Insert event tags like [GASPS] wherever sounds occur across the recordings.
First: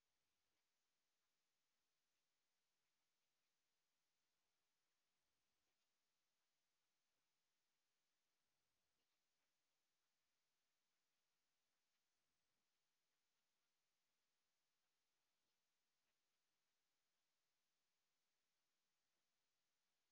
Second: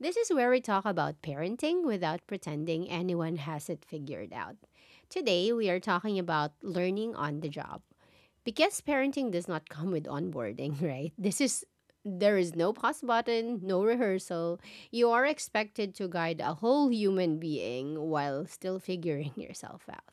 This is where we talk about parenting without pretending anyone has it figured out. Today, we are talking about learning on the job. Because parenting does not come with onboarding, [LAUGHS] right? This is there is no pause button, no rehearsal. You are expected to guide a whole human being while still figuring [LAUGHS] yourself out.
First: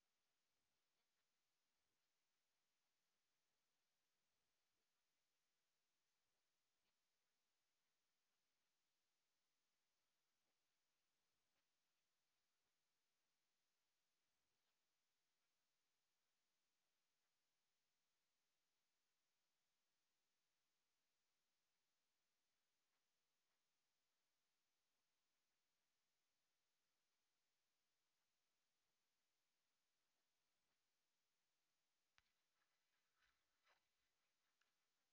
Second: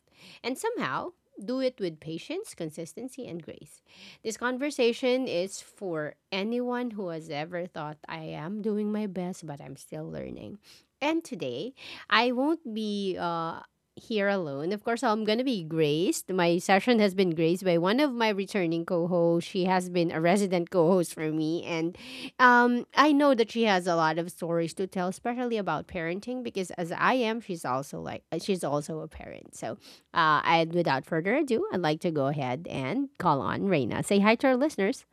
And somehow, do it with patience, consistency, and grace. This conversation is for anyone who has ever thought I am doing my best, but I'm still learning. And today, I won't be here alone. Of course, I'm gonna be graced. My session has been graced by one of my returning co-hosts. She has been a resident co-host for me, and I know that she has a lot of stories to tell, especially about parenting, because as I am, she's also she's also a parent. So, and without further ado, I'd like to go ahead and call on Reina. Say hi to our listeners.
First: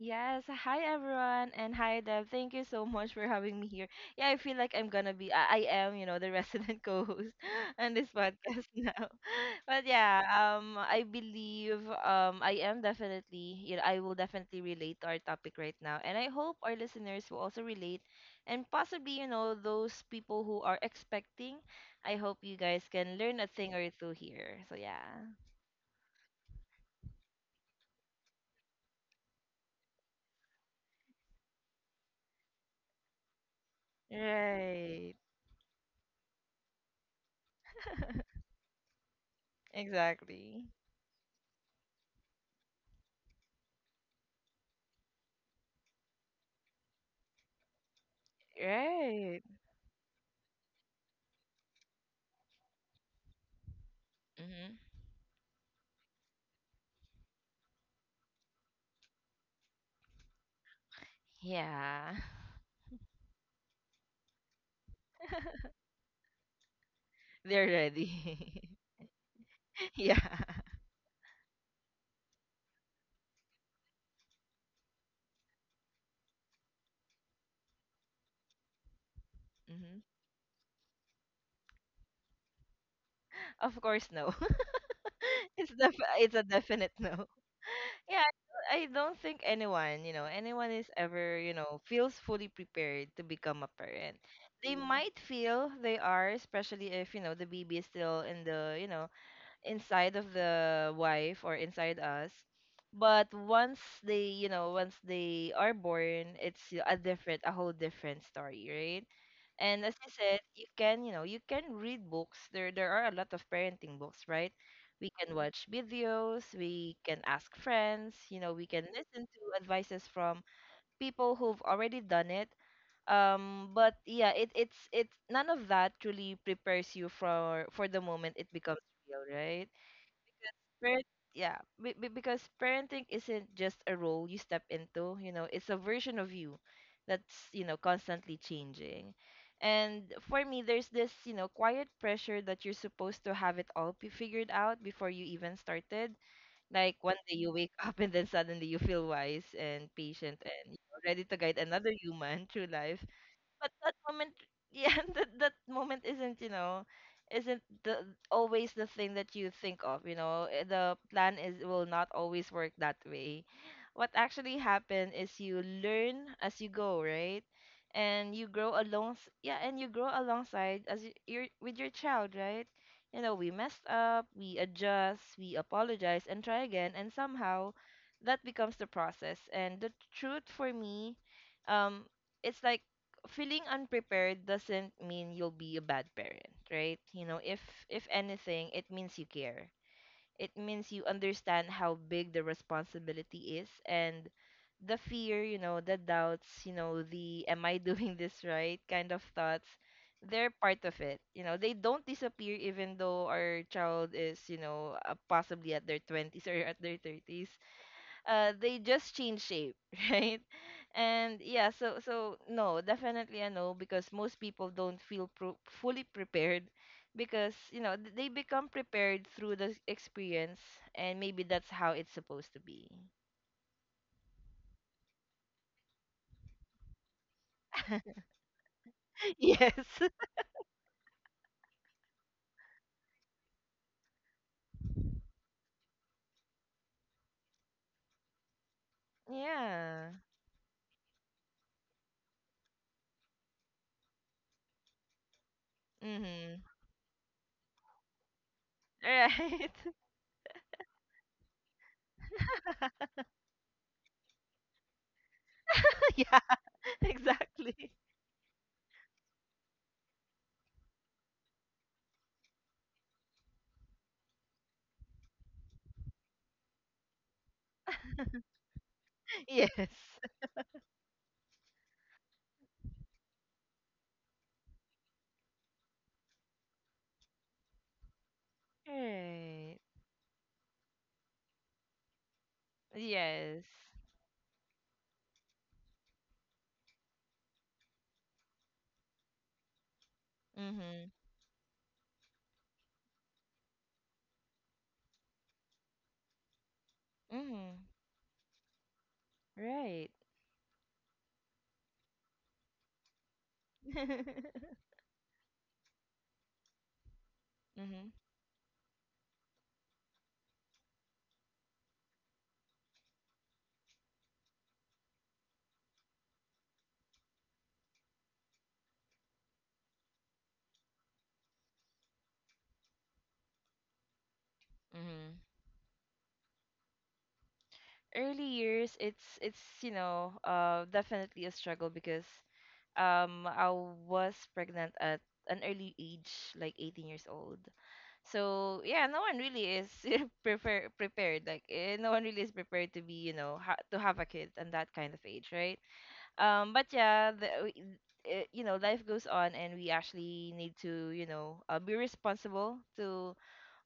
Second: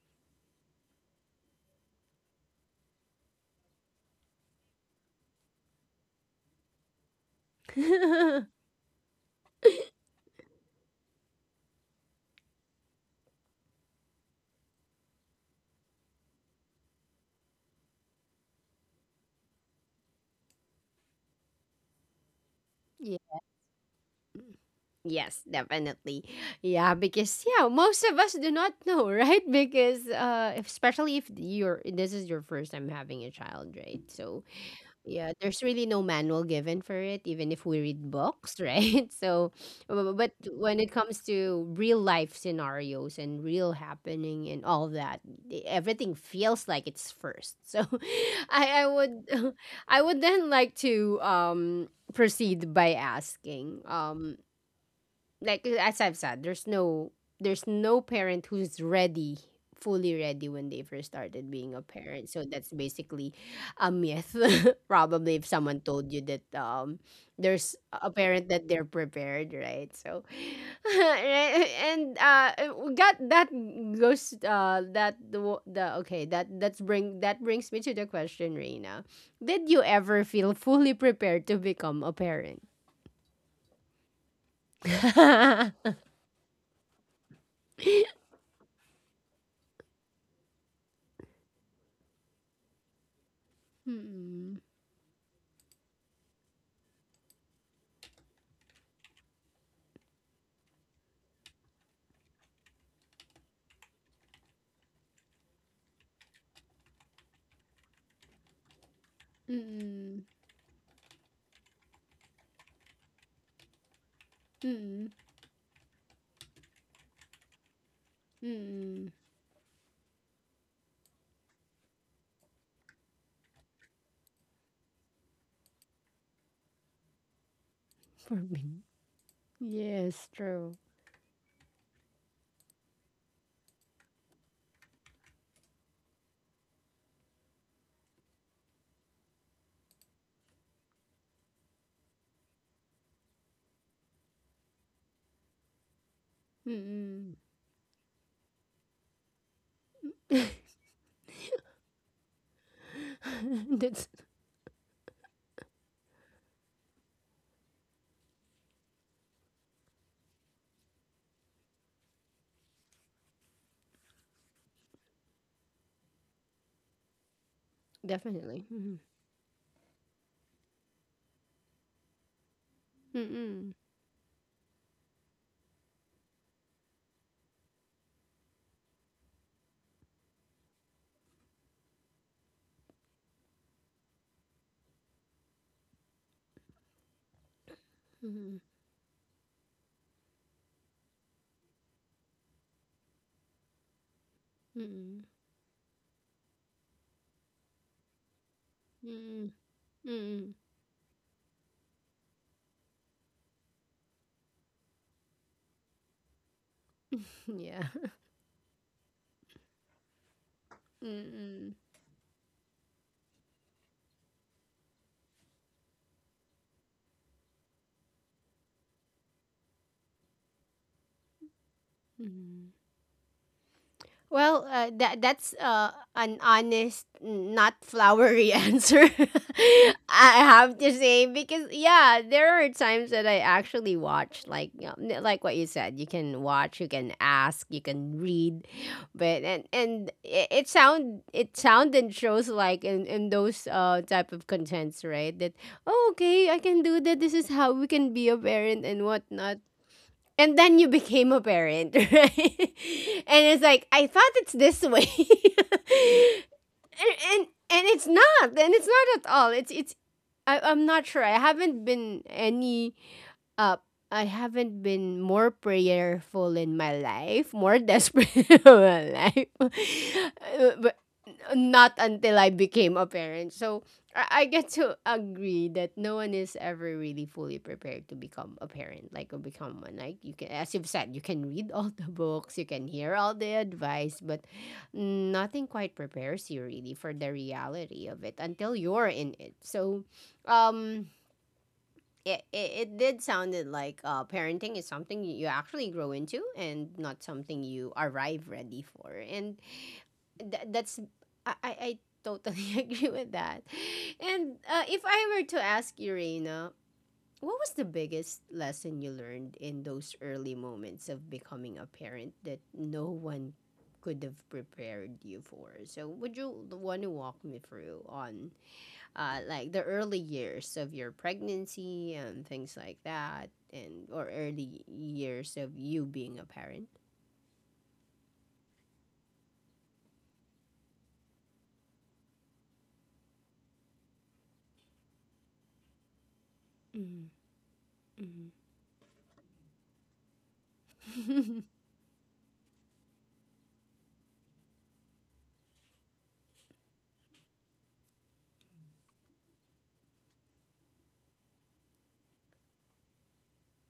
Yes, hi everyone, and hi Deb. Thank you so much for having me here. Yeah, I feel like I'm gonna be, I am, you know, the resident [LAUGHS] co-host on this [LAUGHS] podcast now. [LAUGHS] But yeah, I believe, I am definitely, you know, I will definitely relate to our topic right now, and I hope our listeners will also relate, and possibly, you know, those people who are expecting. I hope you guys can Yeah. learn a thing or two here. So yeah, Yes, definitely. Yeah, because yeah, most of us do not know, [LAUGHS] right? Because especially if you're this is your first time having a child, right? So, right, yeah, there's really no manual given for it even if we read books, [LAUGHS] right? So, but exactly, when it comes to real life scenarios and real happening and all that, everything feels like it's first. So, [LAUGHS] I would right. [LAUGHS] I would then like to proceed by asking Mhm. like as I've said, there's no parent who's ready, fully ready when they first started being a Yeah. parent. So that's basically a myth. [LAUGHS] Probably if someone told you that [LAUGHS] They're there's a parent ready. that [LAUGHS] they're prepared, right? Yeah. So [LAUGHS] right? and got that goes that the wo- the okay, that brings me to the question, Reina. Did you hmm ever feel fully prepared to become a parent? Of course, no. [LAUGHS] It's def [LAUGHS] it's a definite [LAUGHS] no. Yeah, I don't think anyone, you know, anyone is ever, you know, feels fully prepared to become a parent. Hmm. They Mm. might feel they are, especially if, you know, the baby is still in the, you know, inside of the wife or inside us. But once they, you know, once they are born, a different, a whole different story, right? And as I Mm, said, you can, you know, you can read books. There are a lot of parenting books, right? mm, We can watch videos. We can ask friends. You know, we can mm. listen to advices from people who've already done it. But yeah, it's none of that really prepares you for the moment For it becomes me. real, right? Yes, true. Parent, yeah, because parenting isn't just a role you step into, you know, it's a version of you that's, you know, constantly changing. And for me, there's this, you know, quiet pressure that you're supposed to have it all figured out before you even started. Like one Mm. day you wake [LAUGHS] up and then suddenly you feel wise and patient and, you [LAUGHS] know, ready to guide another human through life, but that That's moment [LAUGHS] yeah, that moment isn't, you know, isn't the always the thing that you think of, you know. The plan is will not always work that way. What actually happened is you learn as you go, right, and you definitely. grow Mm. along. Yeah, and you grow alongside as you're with your child, right. You know, we Mm. messed up, we adjust, we apologize and try again, and somehow that becomes the process and the truth for me. um it's like feeling unprepared doesn't mean you'll be a bad parent, right? You know, if Mm. anything, it means you care. It means you understand how big the responsibility is, and the Mm. fear, you know, the doubts, you know, the am I doing [LAUGHS] this right kind of Mm. thoughts, they're Mm. part of it. You know, they don't disappear even though our child is, you know, possibly at their 20s or [LAUGHS] at their [LAUGHS] 30s. Yeah. They just change shape, [LAUGHS] right. And yeah, Mm. So no, definitely a no, because most people don't feel fully prepared, because, you know, they become prepared through the experience, and maybe that's how it's supposed to Mm. be. Well, that's an honest, not flowery [LAUGHS] answer. [LAUGHS] I Yes. [LAUGHS] have to say because yeah, there are times that I actually watch like you know, like what you said. You can watch, you can ask, you can read, but Yeah, and it, it sound and shows like in those type of contents, right? That oh, okay, I mm-hmm, can do that. This is how we can be a parent and whatnot. right. And then you became a parent, [LAUGHS] right? [LAUGHS] And it's like, I thought it's this way. Yeah, [LAUGHS] and, and and exactly. it's not. And it's not at all. It's I, I'm not sure. I haven't been up, I haven't been more prayerful in my life, more desperate [LAUGHS] in my life. [LAUGHS] Yes, [LAUGHS] but not until I became a parent. So I get to agree that no one is ever really fully prepared to become a parent, like or right, become one. Like you can, as you've said, you can read [LAUGHS] all the books, you can hear all the yes, advice, but nothing quite prepares you really for the reality of it until you're in it. So, um mm-hmm, it did sounded like parenting is something you actually grow into and not something mm-hmm, you arrive ready for. And right. That's I totally [LAUGHS] agree with that. And [LAUGHS] if I were to ask you, Reina, what was the Mm-hmm, biggest lesson you learned in those early moments of becoming a parent that no one could have prepared you for? So would you want to walk me through on like the early years of your pregnancy and things like that, and or early mm-hmm. years of you being a parent. Early years, it's you know, uh, definitely a struggle because, um, I was pregnant at an early age, like 18 years Mm, old. mm, So yeah, no one really is [LAUGHS] [LAUGHS] prepared, mm, like eh, no one really is prepared to be, you know, to have a kid and that kind of age, right. But yeah, you know, life goes on, and we actually need to, you know, be responsible to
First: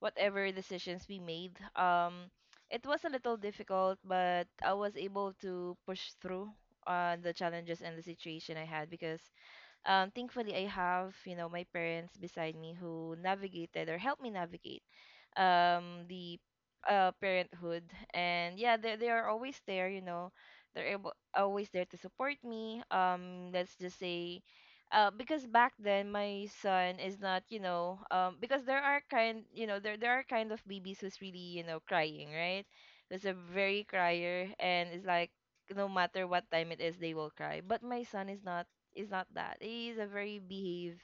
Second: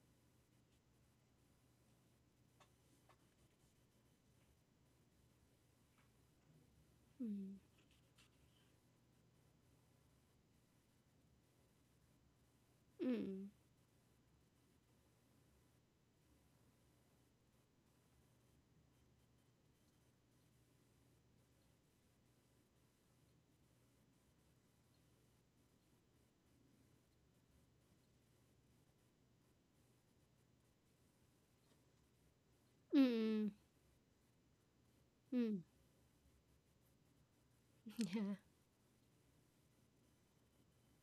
whatever decisions we made. It was a little difficult, but I was able to push through on the challenges and the situation I had because, thankfully, I have, you know, my parents beside me who mm, navigated or helped me navigate the parenthood. And yeah, they are always there, you know, they're able always there to support me. Let's just say, uh, because back then my son is not, you know, um, because there are kind, you know, there are kind of babies who's really, you know, crying right. There's a mm, very crier, and it's like mm, no matter what time it is, they will cry, but [LAUGHS] my yeah, son is not, is not that. He's a very behave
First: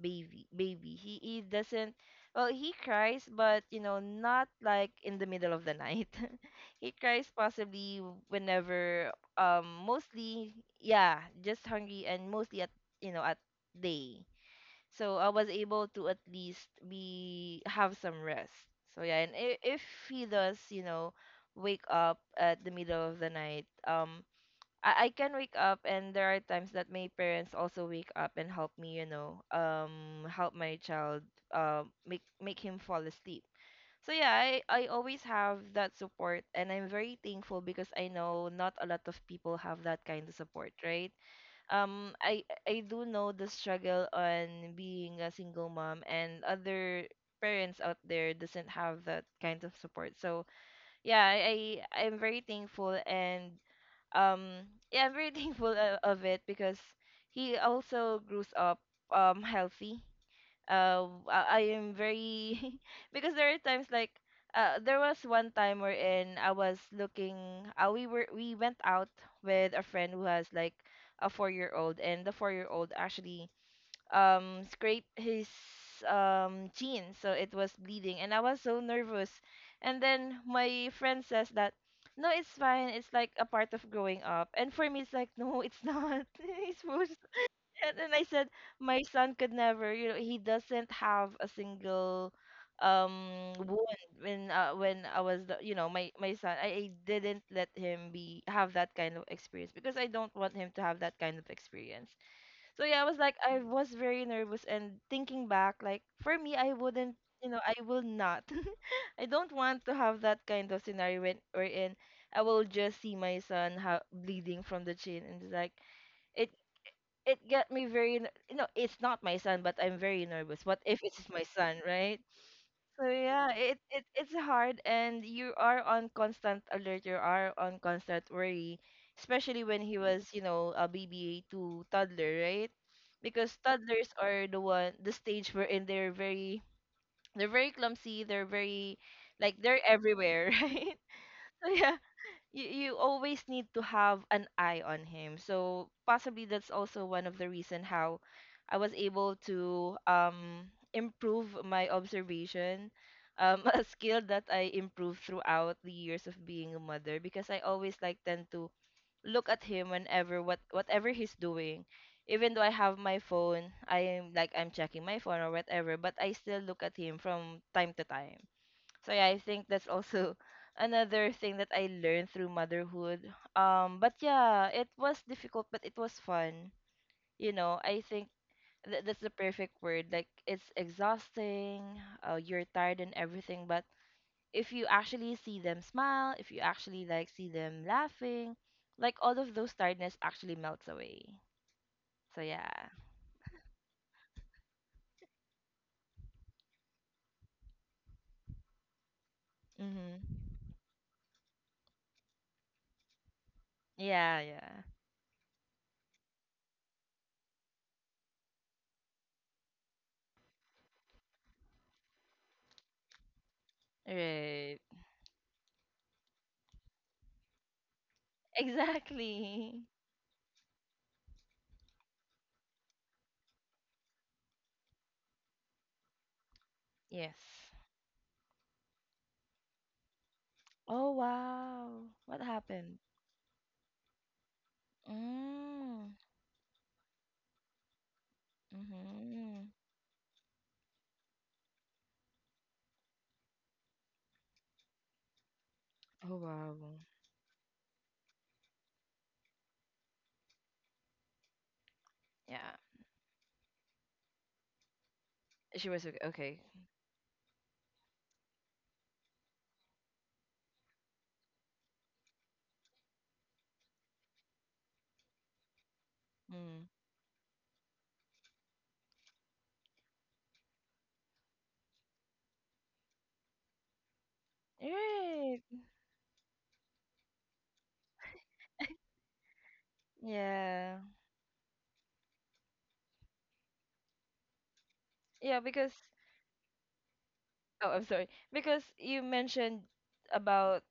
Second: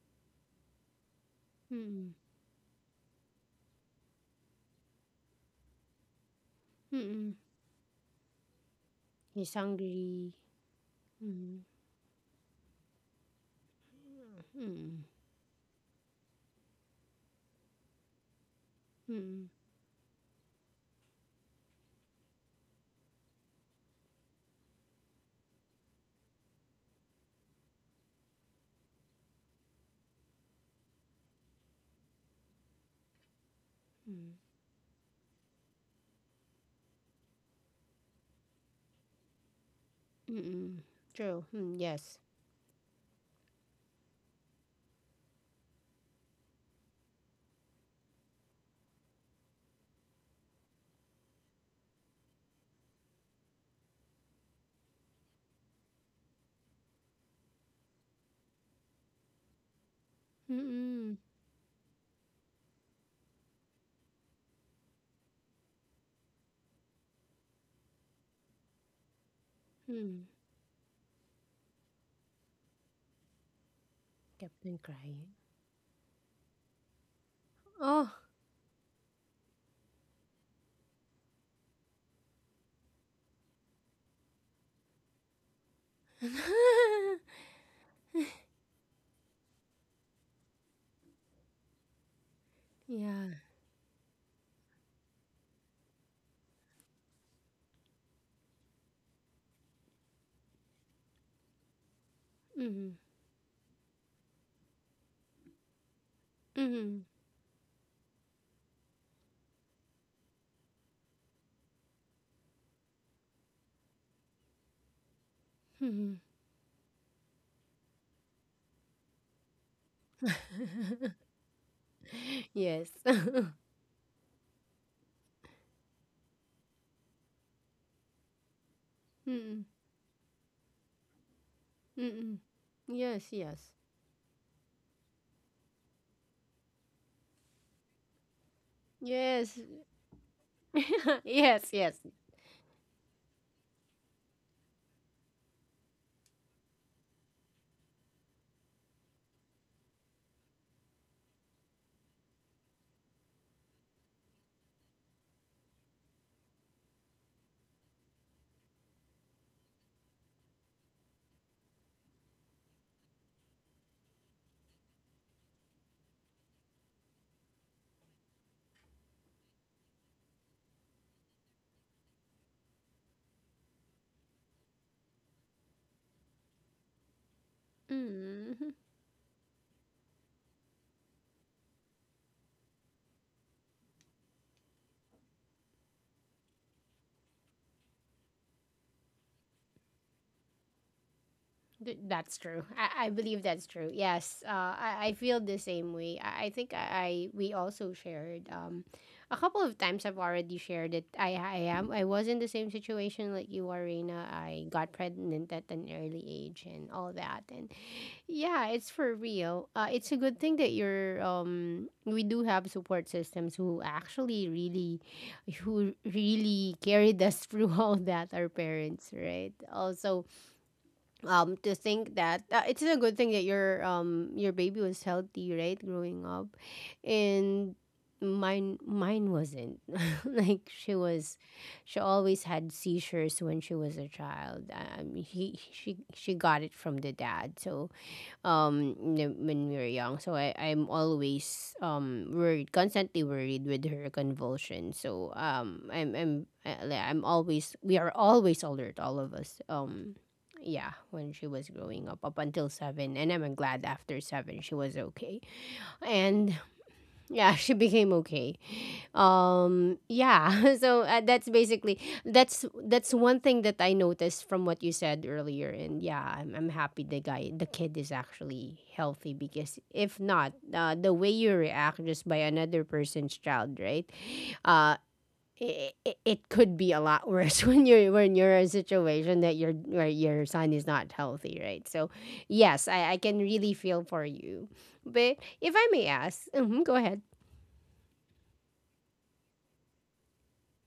baby. He doesn't, mm, well, he cries, but you know, not like in the middle of the night. [LAUGHS] He cries mm, possibly whenever, he's um, hungry. mostly, yeah, Mm, just hungry and mostly at, you know, at day. mm, So I was able to at least be have some rest. So yeah, and mm, if he does, you know, wake up at the middle of the night, um, I can wake up, and there are times that my parents also wake up and help me, you know, um, help my child, um, make him fall asleep. So mm, yeah, I always have that support, and I'm very thankful because I know not a lot of people have that kind of support, mm. right? True. Mm, Um, yes. I do know the struggle on being a single mom, and other parents out there doesn't have that kind of support. So yeah, I'm very thankful and, um, yeah, I'm very [LAUGHS] thankful of it because he also grows up, um, healthy. Mm, I am very [LAUGHS] because there are times, like, uh, there was one time wherein I was looking, we went out with a friend who mm. has like a 4 year old, and the 4 year old actually, um, Captain scraped crying. his, um, jeans, so it was Oh, bleeding, and I was so nervous. And then my friend says that no, it's fine, it's like a part of growing up, and for me it's like no, it's not, [LAUGHS] it's [LAUGHS] worse. And I said my son could never, you know, he doesn't have a single, yeah. um, wound when, when I was the, you know, my son, I didn't let him be have that kind of experience because I don't want him to have that kind of experience. So Mm, yeah, I was like, I was very nervous, and thinking back, like for me, I wouldn't, you know, I will not. [LAUGHS] I don't want to have that kind of scenario when or in I will just see my son bleeding from the chin, and it's like mm, mm. it it got me very, you know, it's not my son, but I'm very nervous. What if it's [LAUGHS] my son, right? [LAUGHS] Yes. So yeah, [LAUGHS] it it's hard, and you are on constant alert, you are on constant worry, especially Mm. when he was, you know, a BBA to toddler, Mm. right? Yes, Because yes. toddlers are the one the stage wherein they're very, they're very clumsy, they're very, like Yes. they're everywhere, [LAUGHS] right? [LAUGHS] Yes, So yeah, yes. you always need to have an eye on him. So possibly that's also one of the reason how I was able to, um, improve my observation. [LAUGHS] A skill that I improved throughout the years of being a mother because I always like tend to look at him whenever whatever he's doing. Even though I have my phone, I am like I'm checking my phone or whatever, but I still look at him from time to time. So yeah, I think that's also [LAUGHS] another thing that I learned through motherhood. But yeah, it was difficult, but it was fun. You know, I think Mm. That's the perfect word. Like it's exhausting. You're tired and everything, but if you actually see them smile, if you actually like see them laughing, like all of those tiredness actually melts away. So That's true. yeah. I believe that's true. Yes, I feel the same way. I think I we also shared a couple of times. I've Mhm. already shared it. I am I was in the same situation like you are, Reina. Yeah, I yeah. got pregnant at an early age and all that. And yeah, it's for real. It's a good thing that you're we do have support systems Right. Who really carried us [LAUGHS] through all that. Our [LAUGHS] parents, right? Exactly. Also to think that it's a good thing that your baby was healthy, right, growing up. Yes. And mine wasn't, [LAUGHS] like she Oh, was she wow. What always had happened? seizures when she was a child. He she Mm. she got it from the dad, so Hmm. when we were young, so I, I'm always worried, constantly worried with her convulsion. So Oh, I'm wow. I- like, I'm always we are always alert, all of us. Yeah, when she was growing up, up Yeah. until 7, and I'm glad after 7 she was okay. She was okay. And Okay. yeah, [LAUGHS] she became okay. Yeah, [LAUGHS] so that's basically that's one thing that I noticed from what you said earlier. And yeah, I'm Mm. happy the kid is actually healthy, because if not, the way you react just by another person's child, right, uh Right. It could be a lot worse [LAUGHS] when you're in a situation that your where your son is Yeah. not healthy, right? So yes, I can really feel for you. But Yeah, if I because may ask, [LAUGHS] mhm, go ahead. oh, I'm sorry. Because you mentioned about,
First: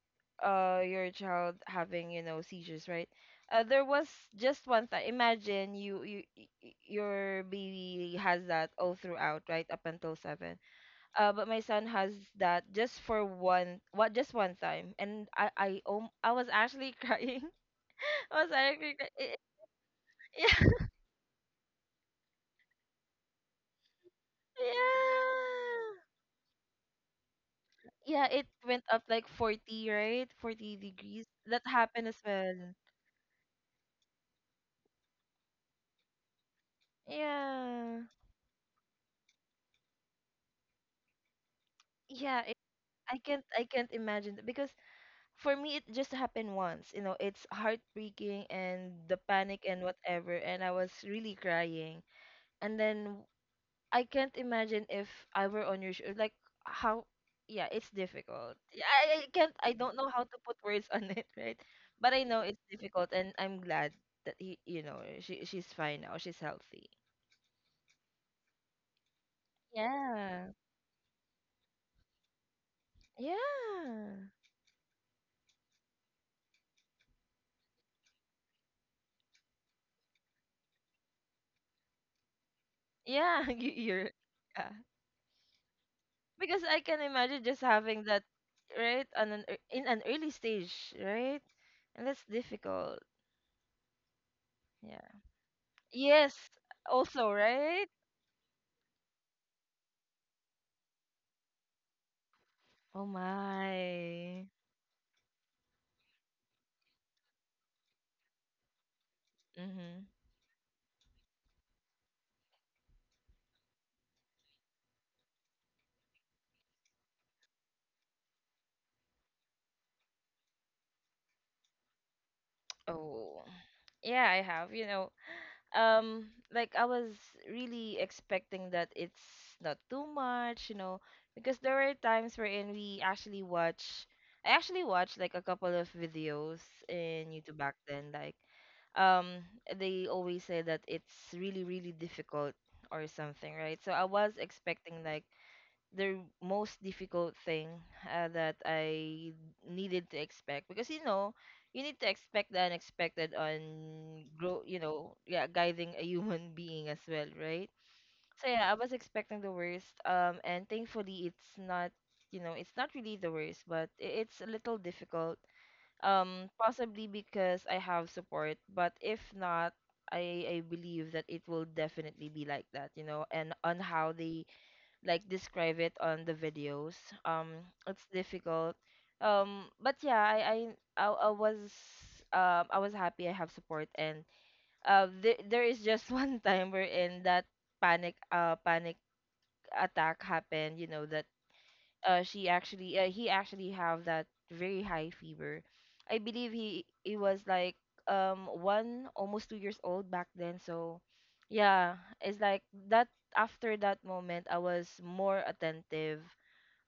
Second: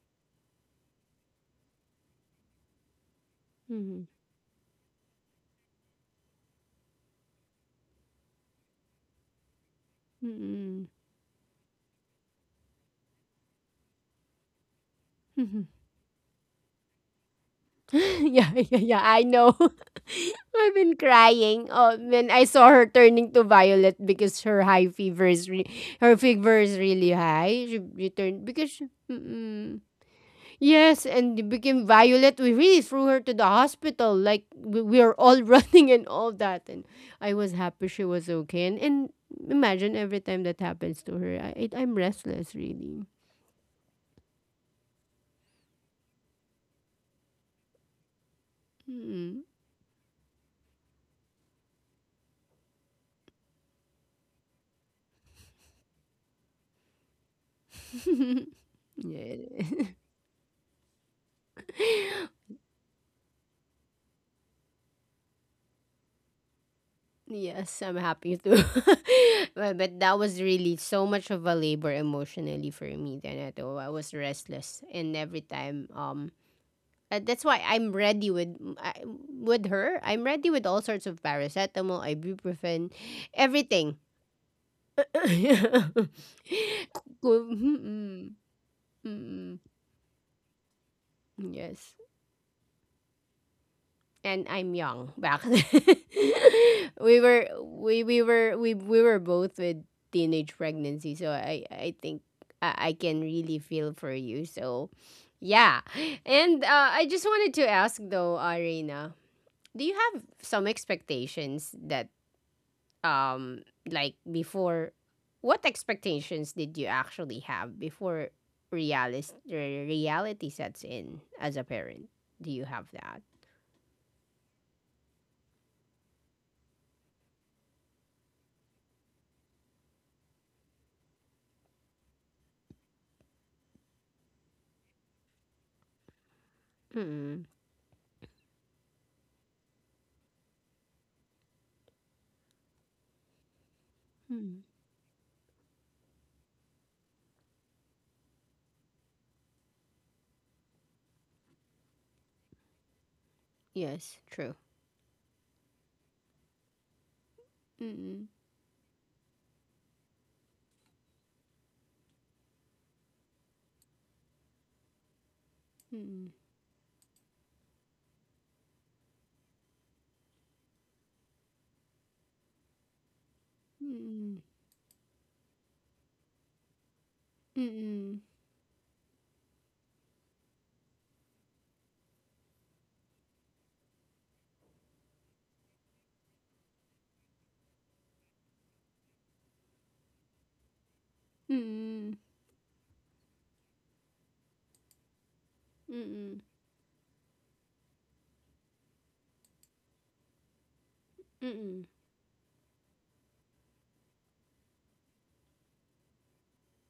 uh, your child having, you know, seizures, right? There Mhm. was just one time. Imagine your baby has that all throughout, right? Up until seven. Mm. But my son has that just for one, what just one time, and Mhm. [LAUGHS] I was actually [LAUGHS] crying. I was Yeah, yeah, actually yeah, cry- I it, know. [LAUGHS] I've yeah, been crying. Oh, when I saw her turning to violet because her high fever is re- yeah, her fever is really high. She yeah. turned It because went up like mm-mm. 40, right, forty Yes, degrees. and it That became happened as violet. We well. really threw her to the hospital. Like we are all [LAUGHS] running and all that. And I was happy Yeah, she was okay. And imagine every time that happens to her, I'm yeah. restless really. I can't imagine that because for me it just happened once. You know, it's heartbreaking and the Mm-mm. panic and whatever, and I was really crying. And then I can't imagine if I were on your shoe. Like how? Yeah, it's [LAUGHS] difficult. Yeah, I Yeah. can't. I don't know how to put words [LAUGHS] on it, right? But I know [LAUGHS] it's difficult, and I'm glad that you know, she she's fine now. She's healthy. Yes, I'm happy too. [LAUGHS] But that was Yeah. really so much of a labor emotionally for me then at all. I was Yeah. restless, and every time that's why I'm ready with with her. I'm ready with all sorts of paracetamol, ibuprofen, Yeah. [LAUGHS] Everything. You're. Yeah. Because I can imagine just having that, right, on an in an early stage, [LAUGHS] right, Yes. and that's difficult. And I'm Yeah. young back, [LAUGHS] then. Yes. we Also, were right. we we were we we were both with teenage pregnancy, so I think I Oh can really feel for you. my. So, yeah, and I just wanted to ask though, Arena, do you Mm-hmm. have some expectations that um like before? What expectations did you actually have before reality sets in as a parent? Do you have that? Oh, yeah, I have. Um, like I was really expecting that it's not too much, because there were times wherein I actually watched like a couple of videos in Mm-mm. YouTube back then. Um, they always say that it's really, really difficult or something, right? So I was expecting like the most difficult thing that I needed to expect because you know you need to expect the unexpected Yes, on true. grow you know yeah guiding a human [LAUGHS] being as well, right? Mm-mm, So yeah, I was expecting the worst, and thankfully it's not, you know, it's not really the worst, but it's a little difficult, mm-mm, um, possibly because I have support. But if not, I believe that it will definitely be like that, you know, and on how mm-mm, they like describe it on the videos. It's mm-mm, difficult. But yeah, I was I was happy I have support. And there there is just [LAUGHS] one time wherein that panic attack happened. You know that mm-mm, she actually he actually have that very high fever. I mm-mm, believe he was like, um, one almost 2 years old back then. So mm-mm, yeah, it's like that. After that moment I was more attentive,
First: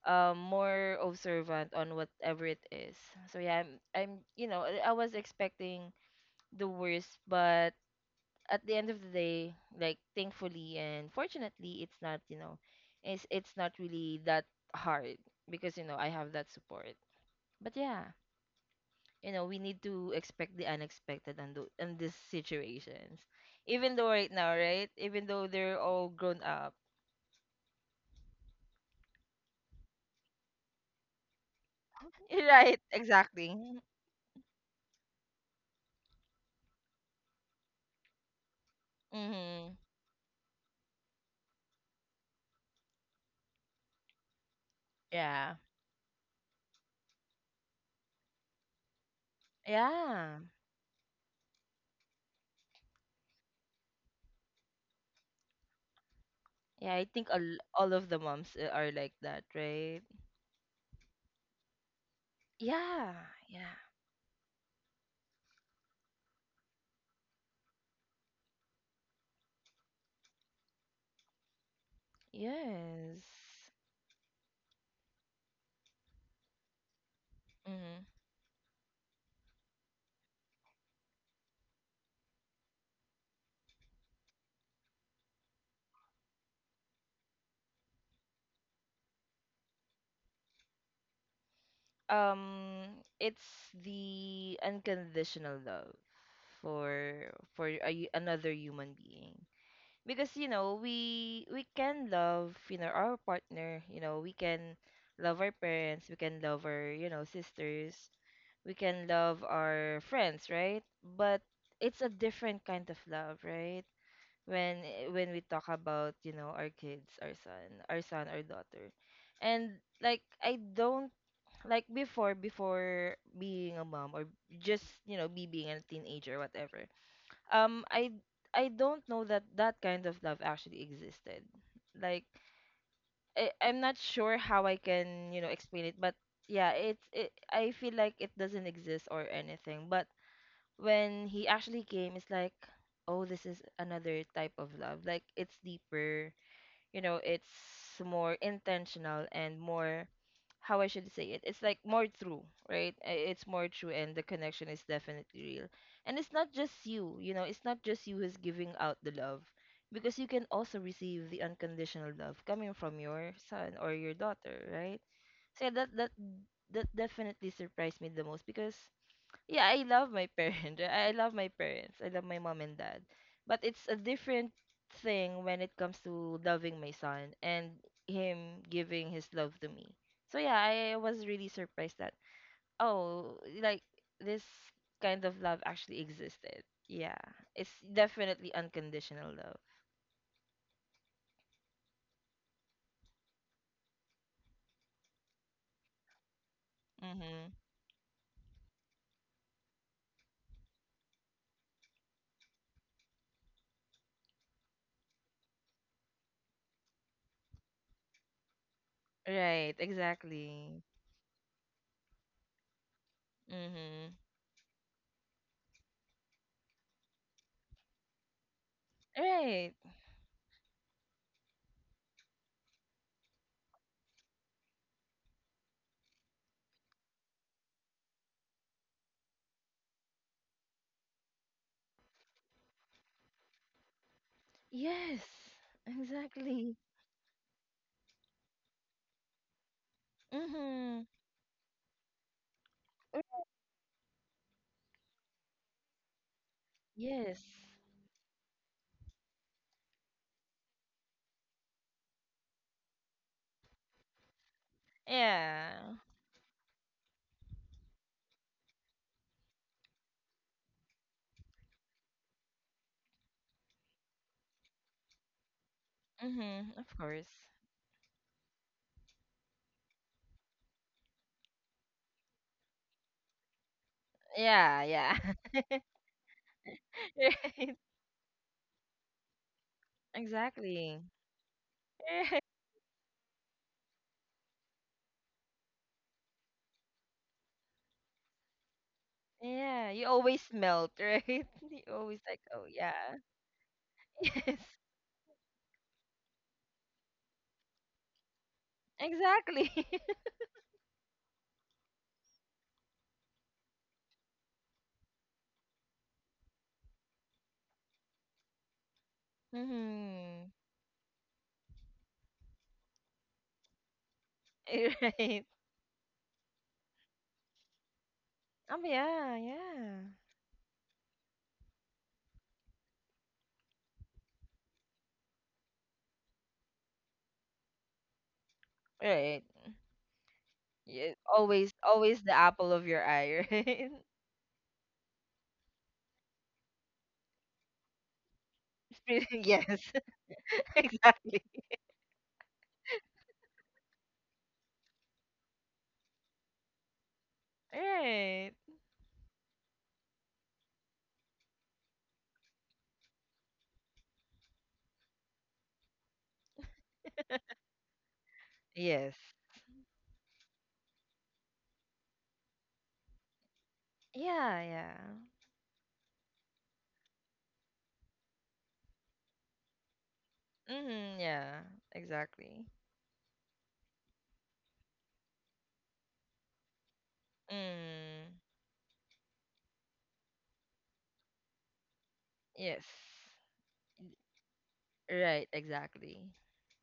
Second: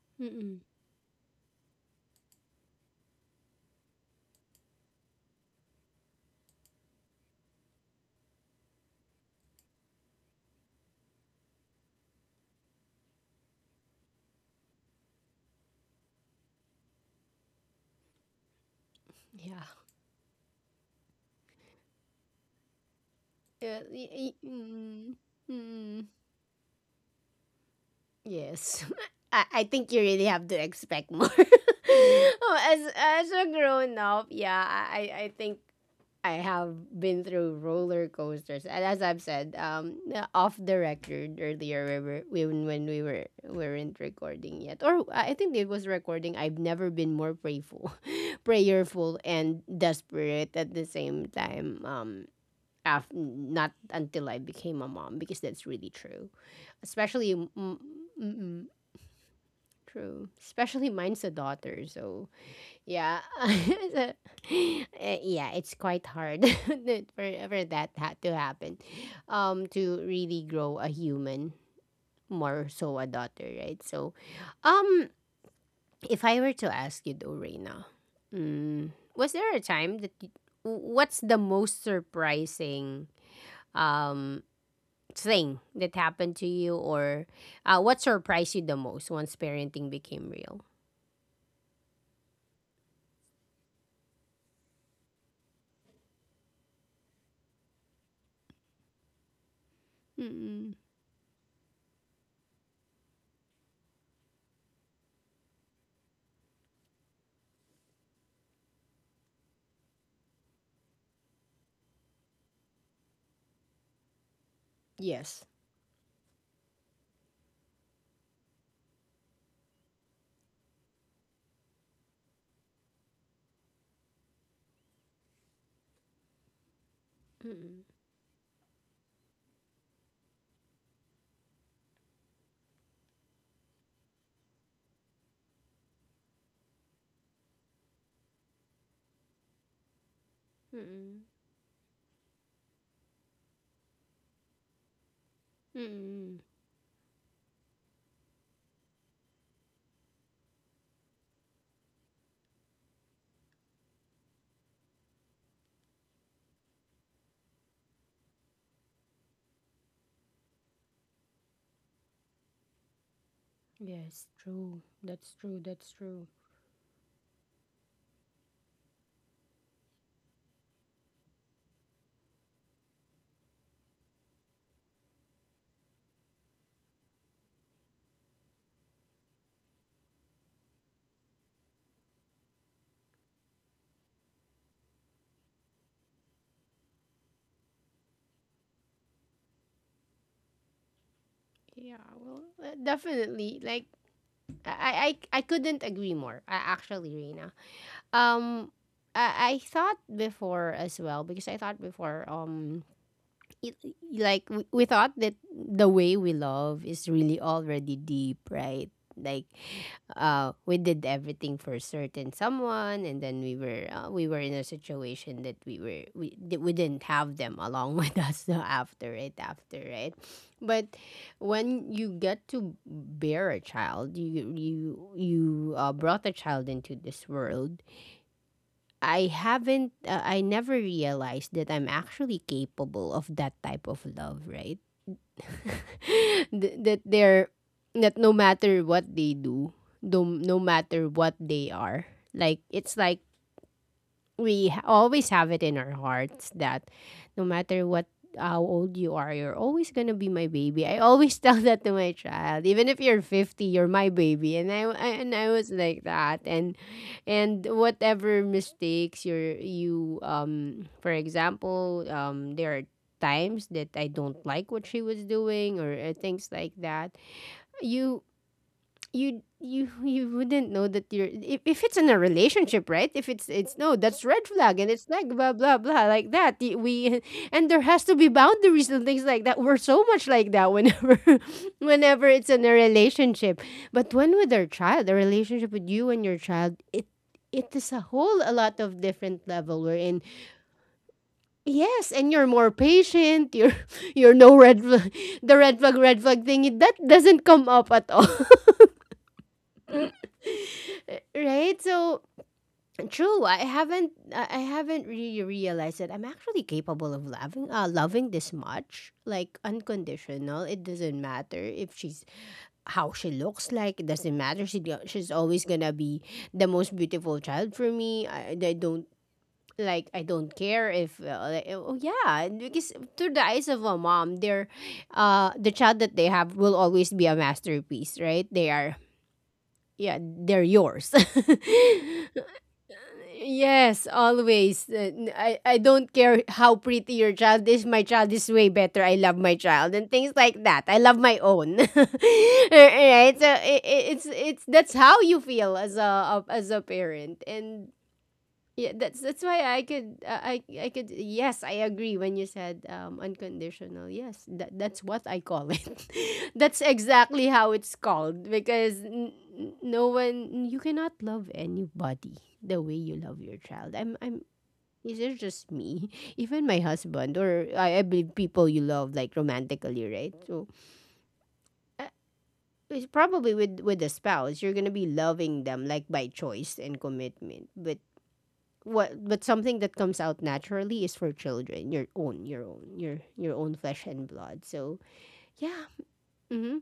um, mm-mm. more observant on whatever it is. so yeah i'm, I'm, you know, I was expecting the worst, but at the end of the day, like thankfully and fortunately, it's not, you know, it's not really that hard, because you know I have that support. But yeah, you know we Yeah. need to expect the unexpected, and in these situations, Yeah. even though right now, right, Mm-mm, even though they're mm-mm. all grown up. Yes. [LAUGHS] I think you really have to expect more. [LAUGHS] [LAUGHS] Oh, Right? as a Exactly. grown up, yeah, I think I have been through roller coasters. And as I've said, Mm-hmm. Off the record earlier, when we weren't recording yet. Or I Yeah. think it was recording. I've never been more prayerful [LAUGHS] prayerful and Yeah. desperate at the same time. Not until I became a mom, because that's really true. Yeah. I think Especially mm, all mm, all of the moms, mm, are like that, right? true. Especially mine's a daughter, so Yeah. yeah. [LAUGHS] Yeah. So, yeah, it's quite hard [LAUGHS] for that to happen. To really grow a human, more so a Yes. daughter, right? So um if I were to ask you though, Reina, Mm-hmm. mm, was there a time that you, what's the most surprising um thing that happened to you, or what surprised you the most once parenting became real? um it's the unconditional love for another human being, because you Mm-mm. know we can love, you know, our partner, you know, we can love our parents, we can love our, you know, sisters, we can love our friends, right? But it's a different kind of love, right? When when we Yes. talk about, you know, our kids, our son, our daughter. And like I don't like before, before being a mom, or just, you know, me being a teenager or whatever, Mm-mm. um i I don't know that that kind of love actually existed. Like, I'm not sure how I can, you know, explain it, but yeah, it's it I feel like it doesn't exist or anything. But Mm-mm. when he actually came, it's like, oh, this is another type of love, like it's deeper. Mm-mm. You know, it's more intentional and more, how I should say it, it's like more true, right? It's more true, and the connection is definitely real. And it's not just you, you know, it's not just you who's giving out the love, because you can also receive the unconditional love coming from your son or your Yes, daughter, true. right? That's true. So yeah, That's true. that definitely surprised me the most. Because yeah, I love my parents. [LAUGHS] I love my parents. I love my mom and dad. But it's a different thing when it comes to loving my son, and him giving his love to me. So yeah, I was really surprised that, oh, like this kind of love actually existed. Yeah. It's definitely unconditional love. Yeah, well, definitely. Like, I couldn't agree more. I actually, Reina. Mhm. Um, I thought before as well because I thought before. It, like we thought that the way we love is really already deep, right? Like Right, we exactly. did everything for a certain someone, and then Mhm. we were in a situation that we were we that we didn't have them along [LAUGHS] with us after right, Right. after right, but when you get to bear a child, you brought a child into this world. I never realized that I'm actually capable of that type of love, right? Yes. [LAUGHS] Exactly. That they're, that no matter what they do, no Mhm. matter what they are, like, it's like we always have it in our hearts that Yes. no matter what, how old you are, you're always gonna be my baby. I always [LAUGHS] tell that to my child. Even if you're 50, you're my baby. And I was Yeah. like that. And whatever mistakes you're you for example, there are times that I don't like what she was doing or things like Mm-hmm. Of that. course. You you wouldn't know that you're if it's in a relationship, right? If it's no, that's red flag Yeah, and it's yeah. like blah [LAUGHS] blah blah like that. We [LAUGHS] and Right. there has to be boundaries and things like that. We're so much like that Exactly. whenever [LAUGHS] whenever Right. it's in a relationship. But when with our child, a relationship with you and your child, it is a whole a lot of different level Yeah. we're You in. always melt, right? [LAUGHS] You Yes, always and like, you're oh more yeah. patient, you're [LAUGHS] [LAUGHS] you're no Yes. red flag. [LAUGHS] The red flag thing, that doesn't come up at all. Exactly. [LAUGHS] [LAUGHS] Right, so true. I haven't. I haven't really realized that I'm actually capable of loving. Loving this much, like Mm-hmm. unconditional. It doesn't matter if she's how she looks like. It doesn't matter. She [LAUGHS] do- she's Right. always gonna be the most beautiful child for me. I Oh don't yeah, yeah. like. I don't care if. Like, oh yeah, and because through the eyes of a mom, they're, the child that they have will always be a masterpiece. Right? They are. Right. Yeah, they're Yeah, yours. always, always the [LAUGHS] apple of your eye, right? Yes, always. I don't care how pretty your child is. My child is way better. [LAUGHS] I Really, love my yes. child and things like [LAUGHS] that. I love my Exactly. own. [LAUGHS] Right? So I- it's that's how you feel as a as a parent. And Right. yeah, that's why I could yes, I agree when you said unconditional. Yes, that's what I call it. [LAUGHS] That's exactly how it's called because Yes. no one, you cannot love anybody the way you love your child. I'm Yeah, yeah. is it just me? [LAUGHS] Even my husband, or I believe people you love, like, romantically, right? So Mm-hmm, yeah, uh, exactly. it's probably with a spouse, you're gonna be loving them like by choice and commitment, but Mm. what, but something that comes out naturally is for children, your own, your Yes. own, your own flesh and blood. So Right, yeah. exactly. hmm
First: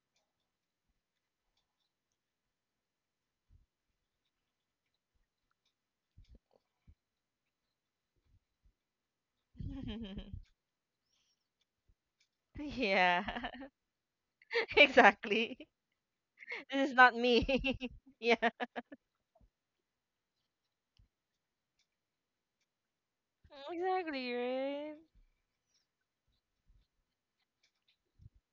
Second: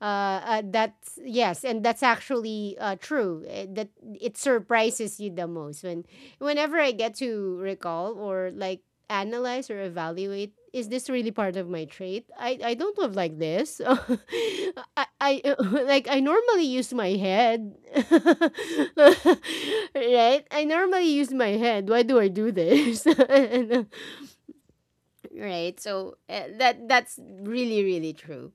uh, that's, yes, and that's actually true. That, it surprises you the most when, whenever I get to recall or like analyze or [LAUGHS] evaluate, is this really part of my trait? I don't live Yeah, like this. [LAUGHS] [LAUGHS] I exactly. [LAUGHS] like, I normally This use is my not head. me. [LAUGHS] [LAUGHS] Yeah, Right? I normally use my head. Why do I do this? [LAUGHS] And, exactly, right? right, so that's really really true.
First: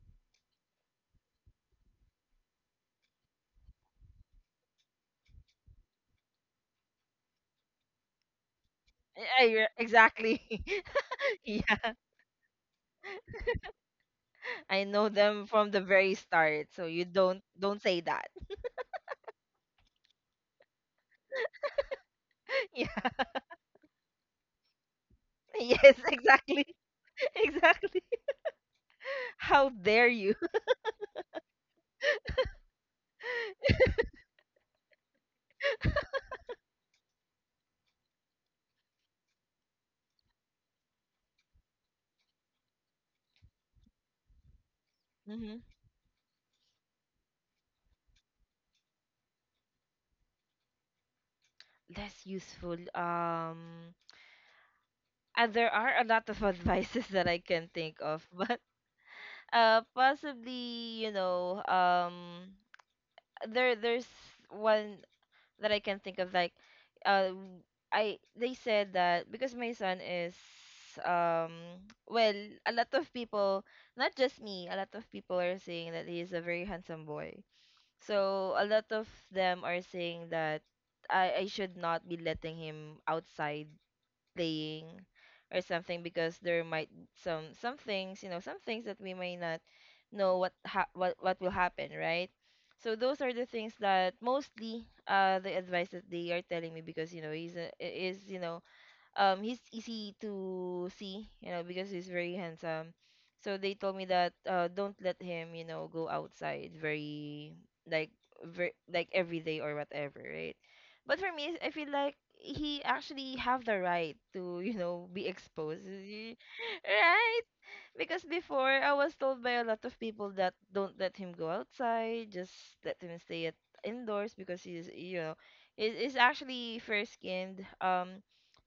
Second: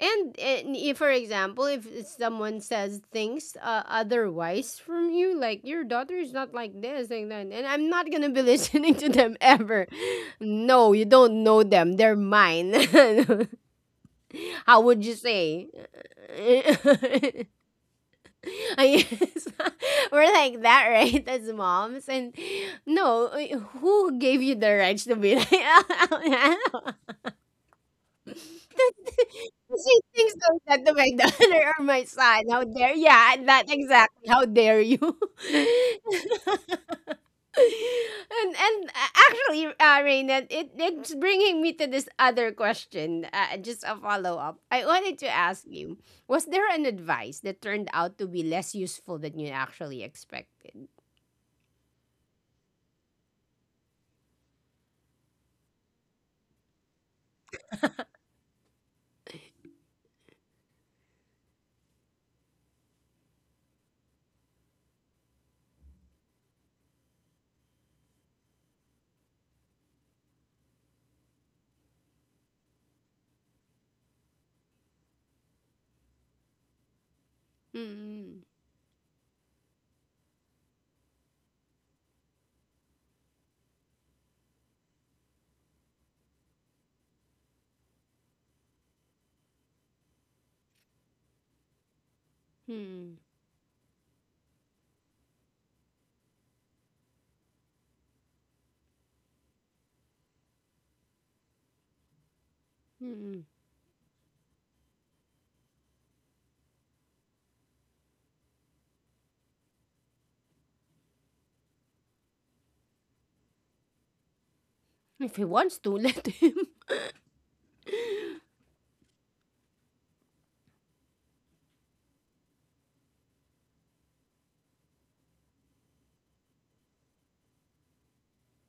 And if, for example, if someone says things otherwise from you, like your daughter is not like this, like that, and I'm not gonna be [LAUGHS] listening to them Yeah, you're- ever. exactly. No, you don't [LAUGHS] know Yeah, them, they're mine. [LAUGHS] How I would know you them say? from the very start. So you don't [LAUGHS] don't say that. I guess [LAUGHS] we're like that, right? As moms. And [LAUGHS] Yeah, no, who gave you the rights to be like [LAUGHS] yes, exactly, [LAUGHS] [LAUGHS] exactly. [LAUGHS] How [LAUGHS] she dare thinks you? those [LAUGHS] that to my [LAUGHS] daughter or my son? How dare, yeah, that exactly. How dare you? [LAUGHS] And actually, Raina, it's bringing me to this other question. Just a follow up. I wanted to Hmm. ask you: was there an advice that turned out to be less useful than you actually expected? Less useful. There are a lot of [LAUGHS] advices that I can think of. But possibly, you know, there there's one that I can think of, like, uh, w- I, they said that because my son is [TSK] well, a lot of people, not just me, a lot of people are saying that he is a very handsome boy. Hmm. So a lot of them are saying that I should not be letting him outside playing or something, because there might, some things, you know, some things that we may not know what what will happen, right? So Hmm. those are the things that mostly, the advice that they are telling me, because you know he's a, is you know, um, he's easy to see, you know, because he's very handsome. Hmm. Hmm. So they told me that, don't let him, you know, go outside very, like, like every day or whatever, right? But for me, I feel like he actually have the right to [LAUGHS] you know be If he wants exposed. [LAUGHS] to, let him. Right? Because [LAUGHS] before I was told by a lot of people that don't let him go outside, just let him stay at indoors, because he's, you know, is actually fair skinned.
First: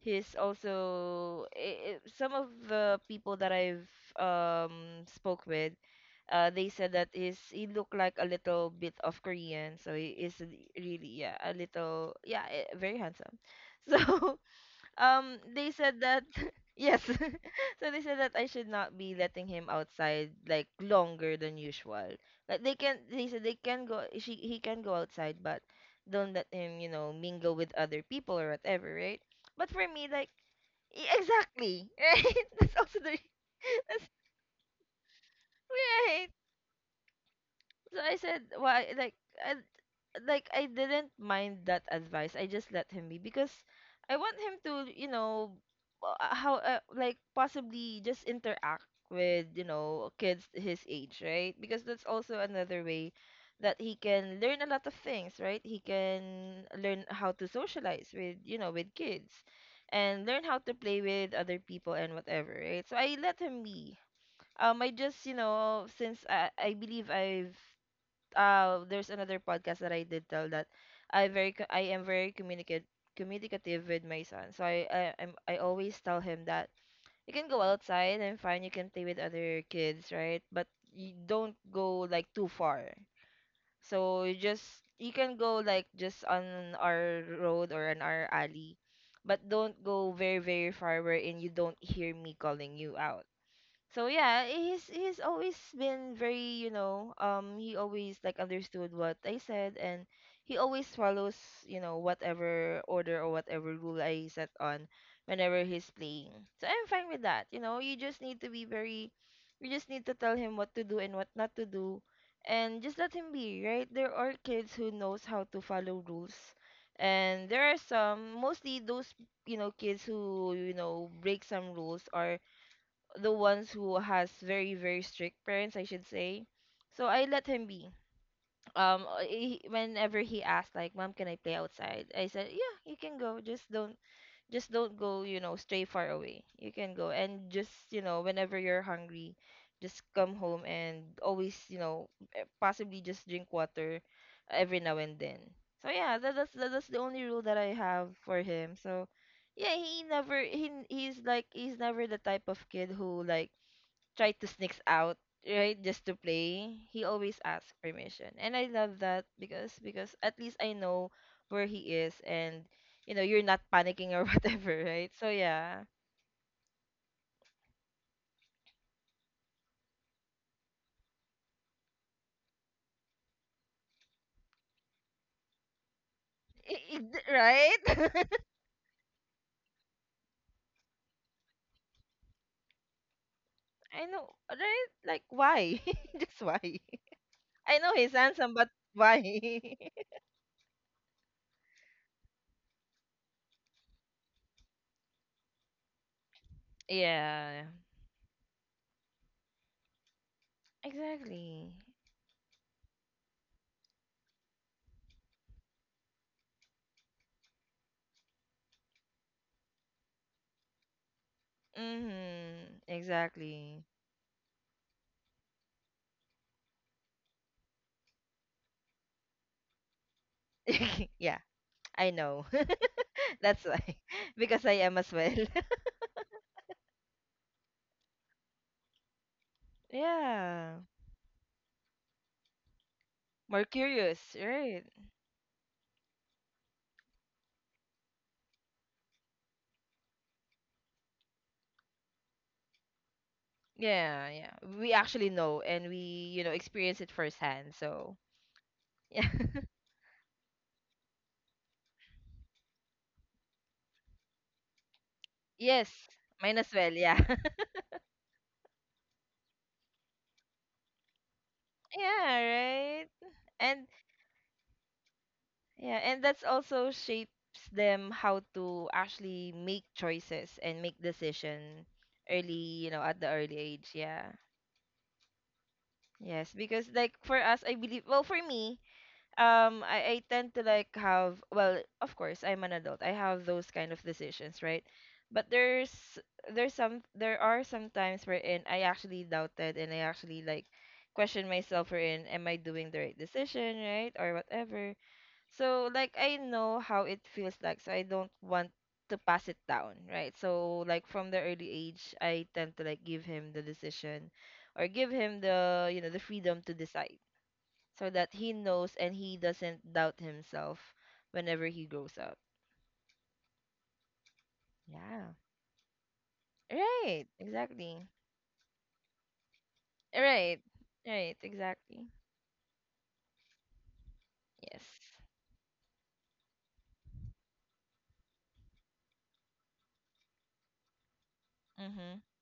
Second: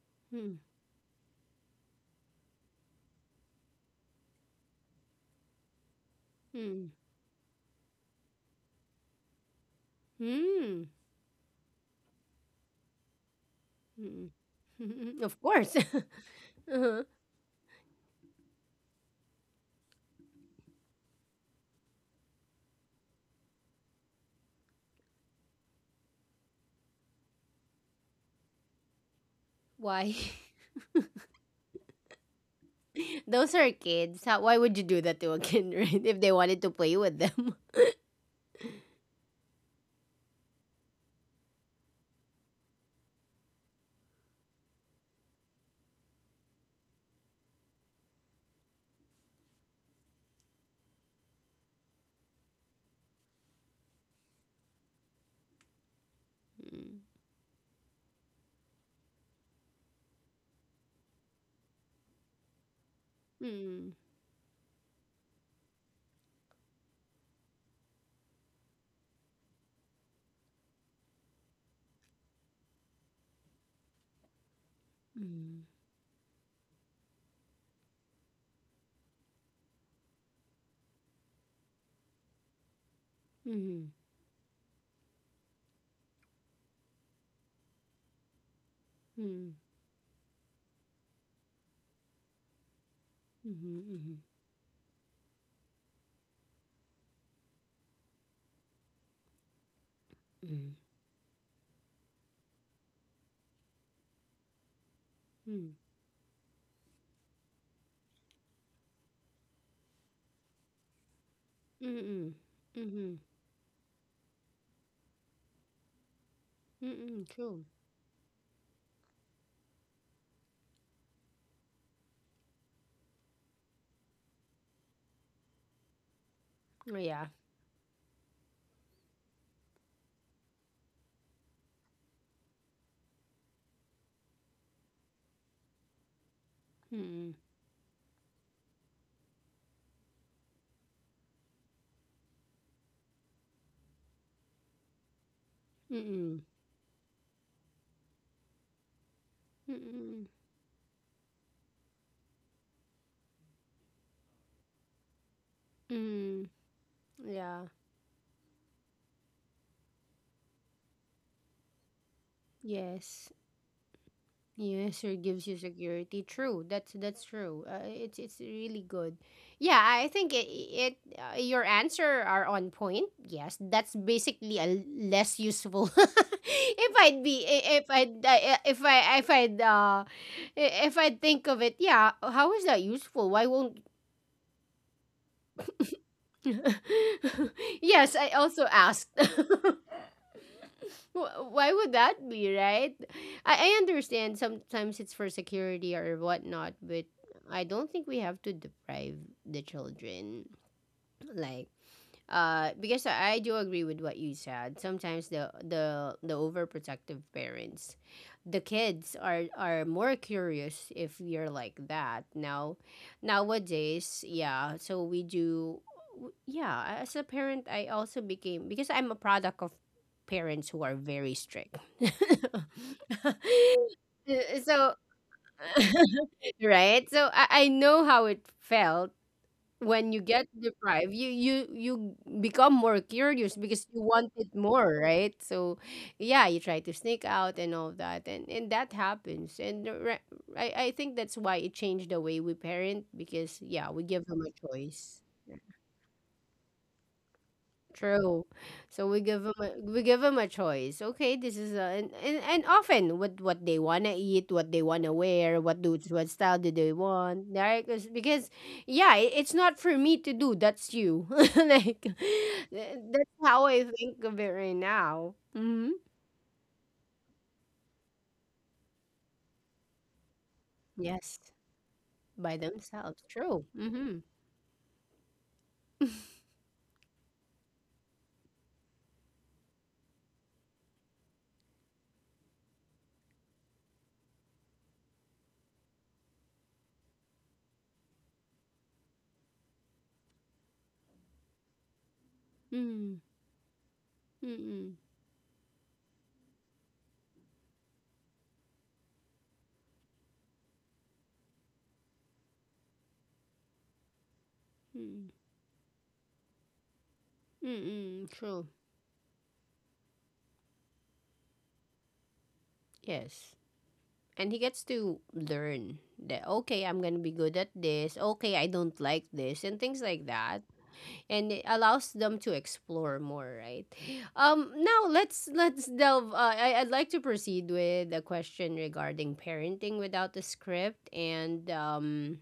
He's Hmm. also, I some of the people that I've, spoke with, they Hmm. said that, is, he looked like a little bit of Korean, so he is Hmm. really, yeah, a little, yeah, very handsome. [LAUGHS] So Mm. [LAUGHS] Of they course. [LAUGHS] said that, [LAUGHS] yes, Uh-huh. [LAUGHS] so they said that I should not be letting him outside like longer than usual. Like they can, they said they can go, she he can go outside, but don't let him, you know, mingle with other people or whatever, right? But for me, Why? like, [LAUGHS] exactly. [LAUGHS] Right? That's also the, Those are [LAUGHS] that's kids. How, why would you do that to a kid, [LAUGHS] right? If right. they wanted to play with them. So I said, why? Like, I, like I didn't mind that advice. I just let him be, because I want him to, you know, how like possibly just interact with, you know, kids his age, right? Because that's also another way that he can learn a lot of things, right? He can learn [LAUGHS] how to socialize with, you know, with kids, and learn how to play with other people and whatever, right? So I let him Mm. be. I just, you know, since I believe I've, there's another podcast that I did tell that I am very communicative communicative with my son. So I Mm. always tell him that you can go outside, and fine, you can play with other kids, right? But you don't go like too far. Mm. Mhm. So you just, you can go like just on our road or on our alley, but Mm. don't go very, very far, wherein you don't hear me calling you out. Mhm. So Mhm. yeah, he's always been very, you know, um, he always like understood what I said, and he Mm. always follows, you know, whatever order or whatever rule I set on whenever he's playing. So I'm fine with that. You know, you just need to tell him what to do and what not to Mm. do, Mm-mm. and just let Mhm. him be, right? There are kids who knows how to follow rules, Mm. and True. there are some, mostly those, you know, kids who, you know, break some rules, or the ones who has very, very strict parents, I should say. Oh, So I yeah. let him be. He, whenever he asked like, mom, can I play outside, I said, yeah, you can go, just don't, just don't go you know, stray far away, you can go, Mm. and just, you know, whenever you're hungry, just come home, and always, you know, possibly just drink water every now and then. So Mm. yeah, Mm-mm. That, that's the only rule that I have for him. So yeah, Mm-mm. He's like, he's never the type of kid who like try to sneaks out, right? Just to Mm. play. He always Yeah. asks permission. And I love that, because at least I know where he is, and you know, Yes. you're not panicking or [LAUGHS] whatever, Yes, right? or So gives you yeah. security. True. That's true. It's really good. Yeah, I think it, it your answer are on point. Yes, that's basically a less useful. [LAUGHS] if I'd be I- if I Right? [LAUGHS] If I if I'd uh if I think of it, yeah, how is that useful? Why won't I know, right? Like why? [LAUGHS] Just why? [LAUGHS] I know he's yes, I handsome, also but asked. why? [LAUGHS] [LAUGHS] Why would that be, right? I understand sometimes it's for security or whatnot, but I Yeah. don't think we have to deprive the children. Like, Exactly. Because I do agree with what you said. Sometimes the the overprotective parents, the kids are more curious if you're like that now. Mhm. Exactly. Nowadays, yeah. So we do, yeah. As a parent, I also became, because I'm a product of parents who are [LAUGHS] very Yeah, strict. I know. [LAUGHS] [LAUGHS] That's [LAUGHS] why [LAUGHS] because I So am as well. [LAUGHS] right, so I know how it felt. When you get Yeah. deprived, you become more curious More because you want curious, it right? more, right? So yeah, you try to sneak out and all that, and that happens. And the re- i i think that's why it changed the way we parent, because yeah, we give Yeah, them a yeah. We choice. actually know and we, you know, experience it firsthand. So, True. So we yeah. give them a, [LAUGHS] we give them a choice. Okay, this is a, and often what they wanna eat, what they wanna wear, what Yes, do what style might do as they well, yeah. [LAUGHS] want, right? Because yeah, it's not for me to do. That's you. [LAUGHS] Like Yeah, th- right. that's how I And think of it right now. Mm-hmm. yeah, and that's also shapes them how to actually make choices and make Yes, decision by early, you know, at themselves. the early True. age. Mm-hmm. Yeah. [LAUGHS] Yes, because like for us, I believe, well, for me, I tend to like have, well, of course I'm an adult, I have those kind of decisions, right? But there are some times wherein I actually doubted and I actually like question myself wherein am I doing the Mm-hmm. right decision, right, or Mm-mm. whatever. So like I know how it feels like, so I don't want to pass it down, right? So like from the early age I tend to like give him the decision or give Mm-mm. him the, you know, the freedom to decide so Mm-mm. that he True. knows and he doesn't doubt himself whenever he grows up. Yes. And he gets to Yeah. learn that, okay, I'm going to Right. be good at Exactly. this. Okay, I don't like this. And things like Right. that. Right. And it Exactly. allows them to explore more, right? [GASPS] Yes. Now let's delve. I'd like to proceed with a question regarding parenting without a script and, Mm-hmm.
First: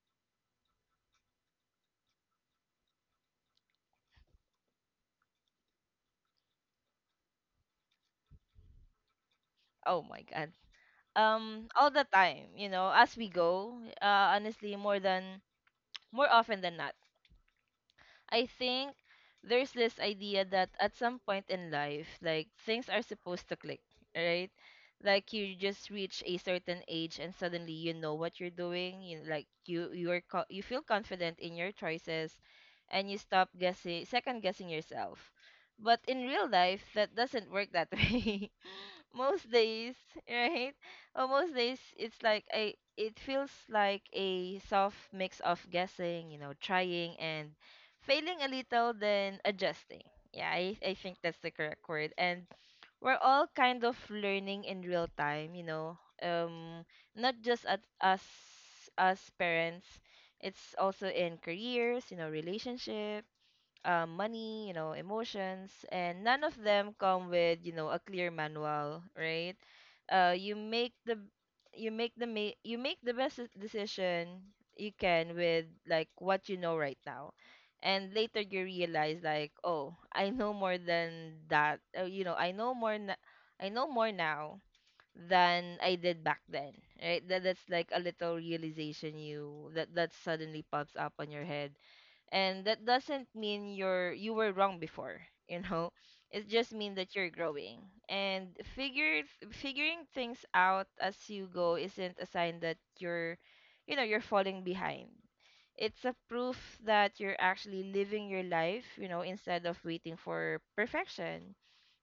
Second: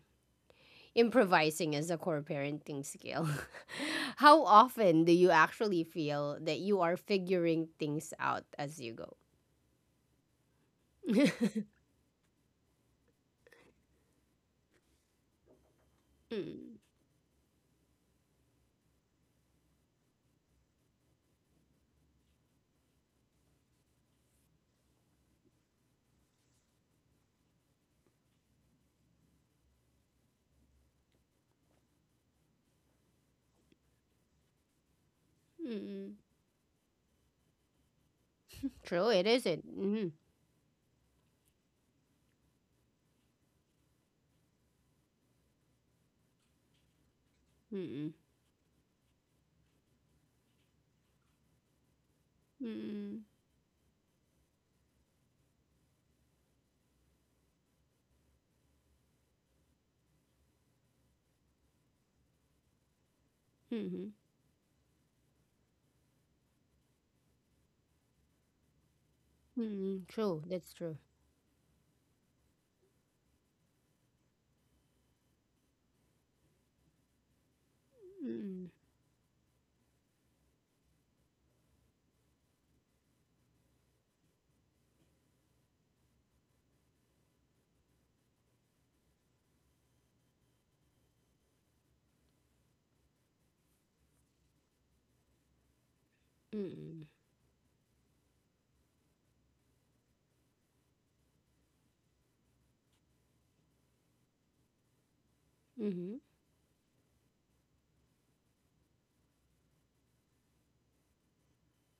improvising as a core parenting skill. [LAUGHS] How often do you actually feel that you are figuring things out as you go? Oh my God. [LAUGHS] All the time, you know, as we go, honestly, more often than Mm, not. I think there's this idea that at some point in life, like things are supposed to click, right? Like you just reach a certain age and suddenly you know what you're doing. You like you are you feel confident in your choices, and you stop guessing second guessing yourself. But mm. in real life, that doesn't work that [LAUGHS] way True, it most isn't. days, Mm-hmm. right? Well, most days it's like a it feels like a soft mix of guessing, you know, trying and Mm, failing a little then adjusting. Yeah, I think that's the correct word. And we're mm, all kind of learning in real time, you know. Not just at us as parents, it's also in careers, you know, relationships, mhm, money, you know, emotions, and none of them come with, you know, a clear manual, right? mm, true, You that's make true. the you make the best decision you can with like what you know right now. And later you Mm, realize like, oh, I know more than that. You know, I know more now than I did back then, right? That's like a little realization you that that suddenly pops up on your head, and that doesn't mean you were wrong before, [LAUGHS] you know. It just means mm, that you're growing and figure figuring things out as you go isn't a sign that you're, you know, you're falling behind. It's a mhm, proof that you're actually living your life, you know, instead of waiting for perfection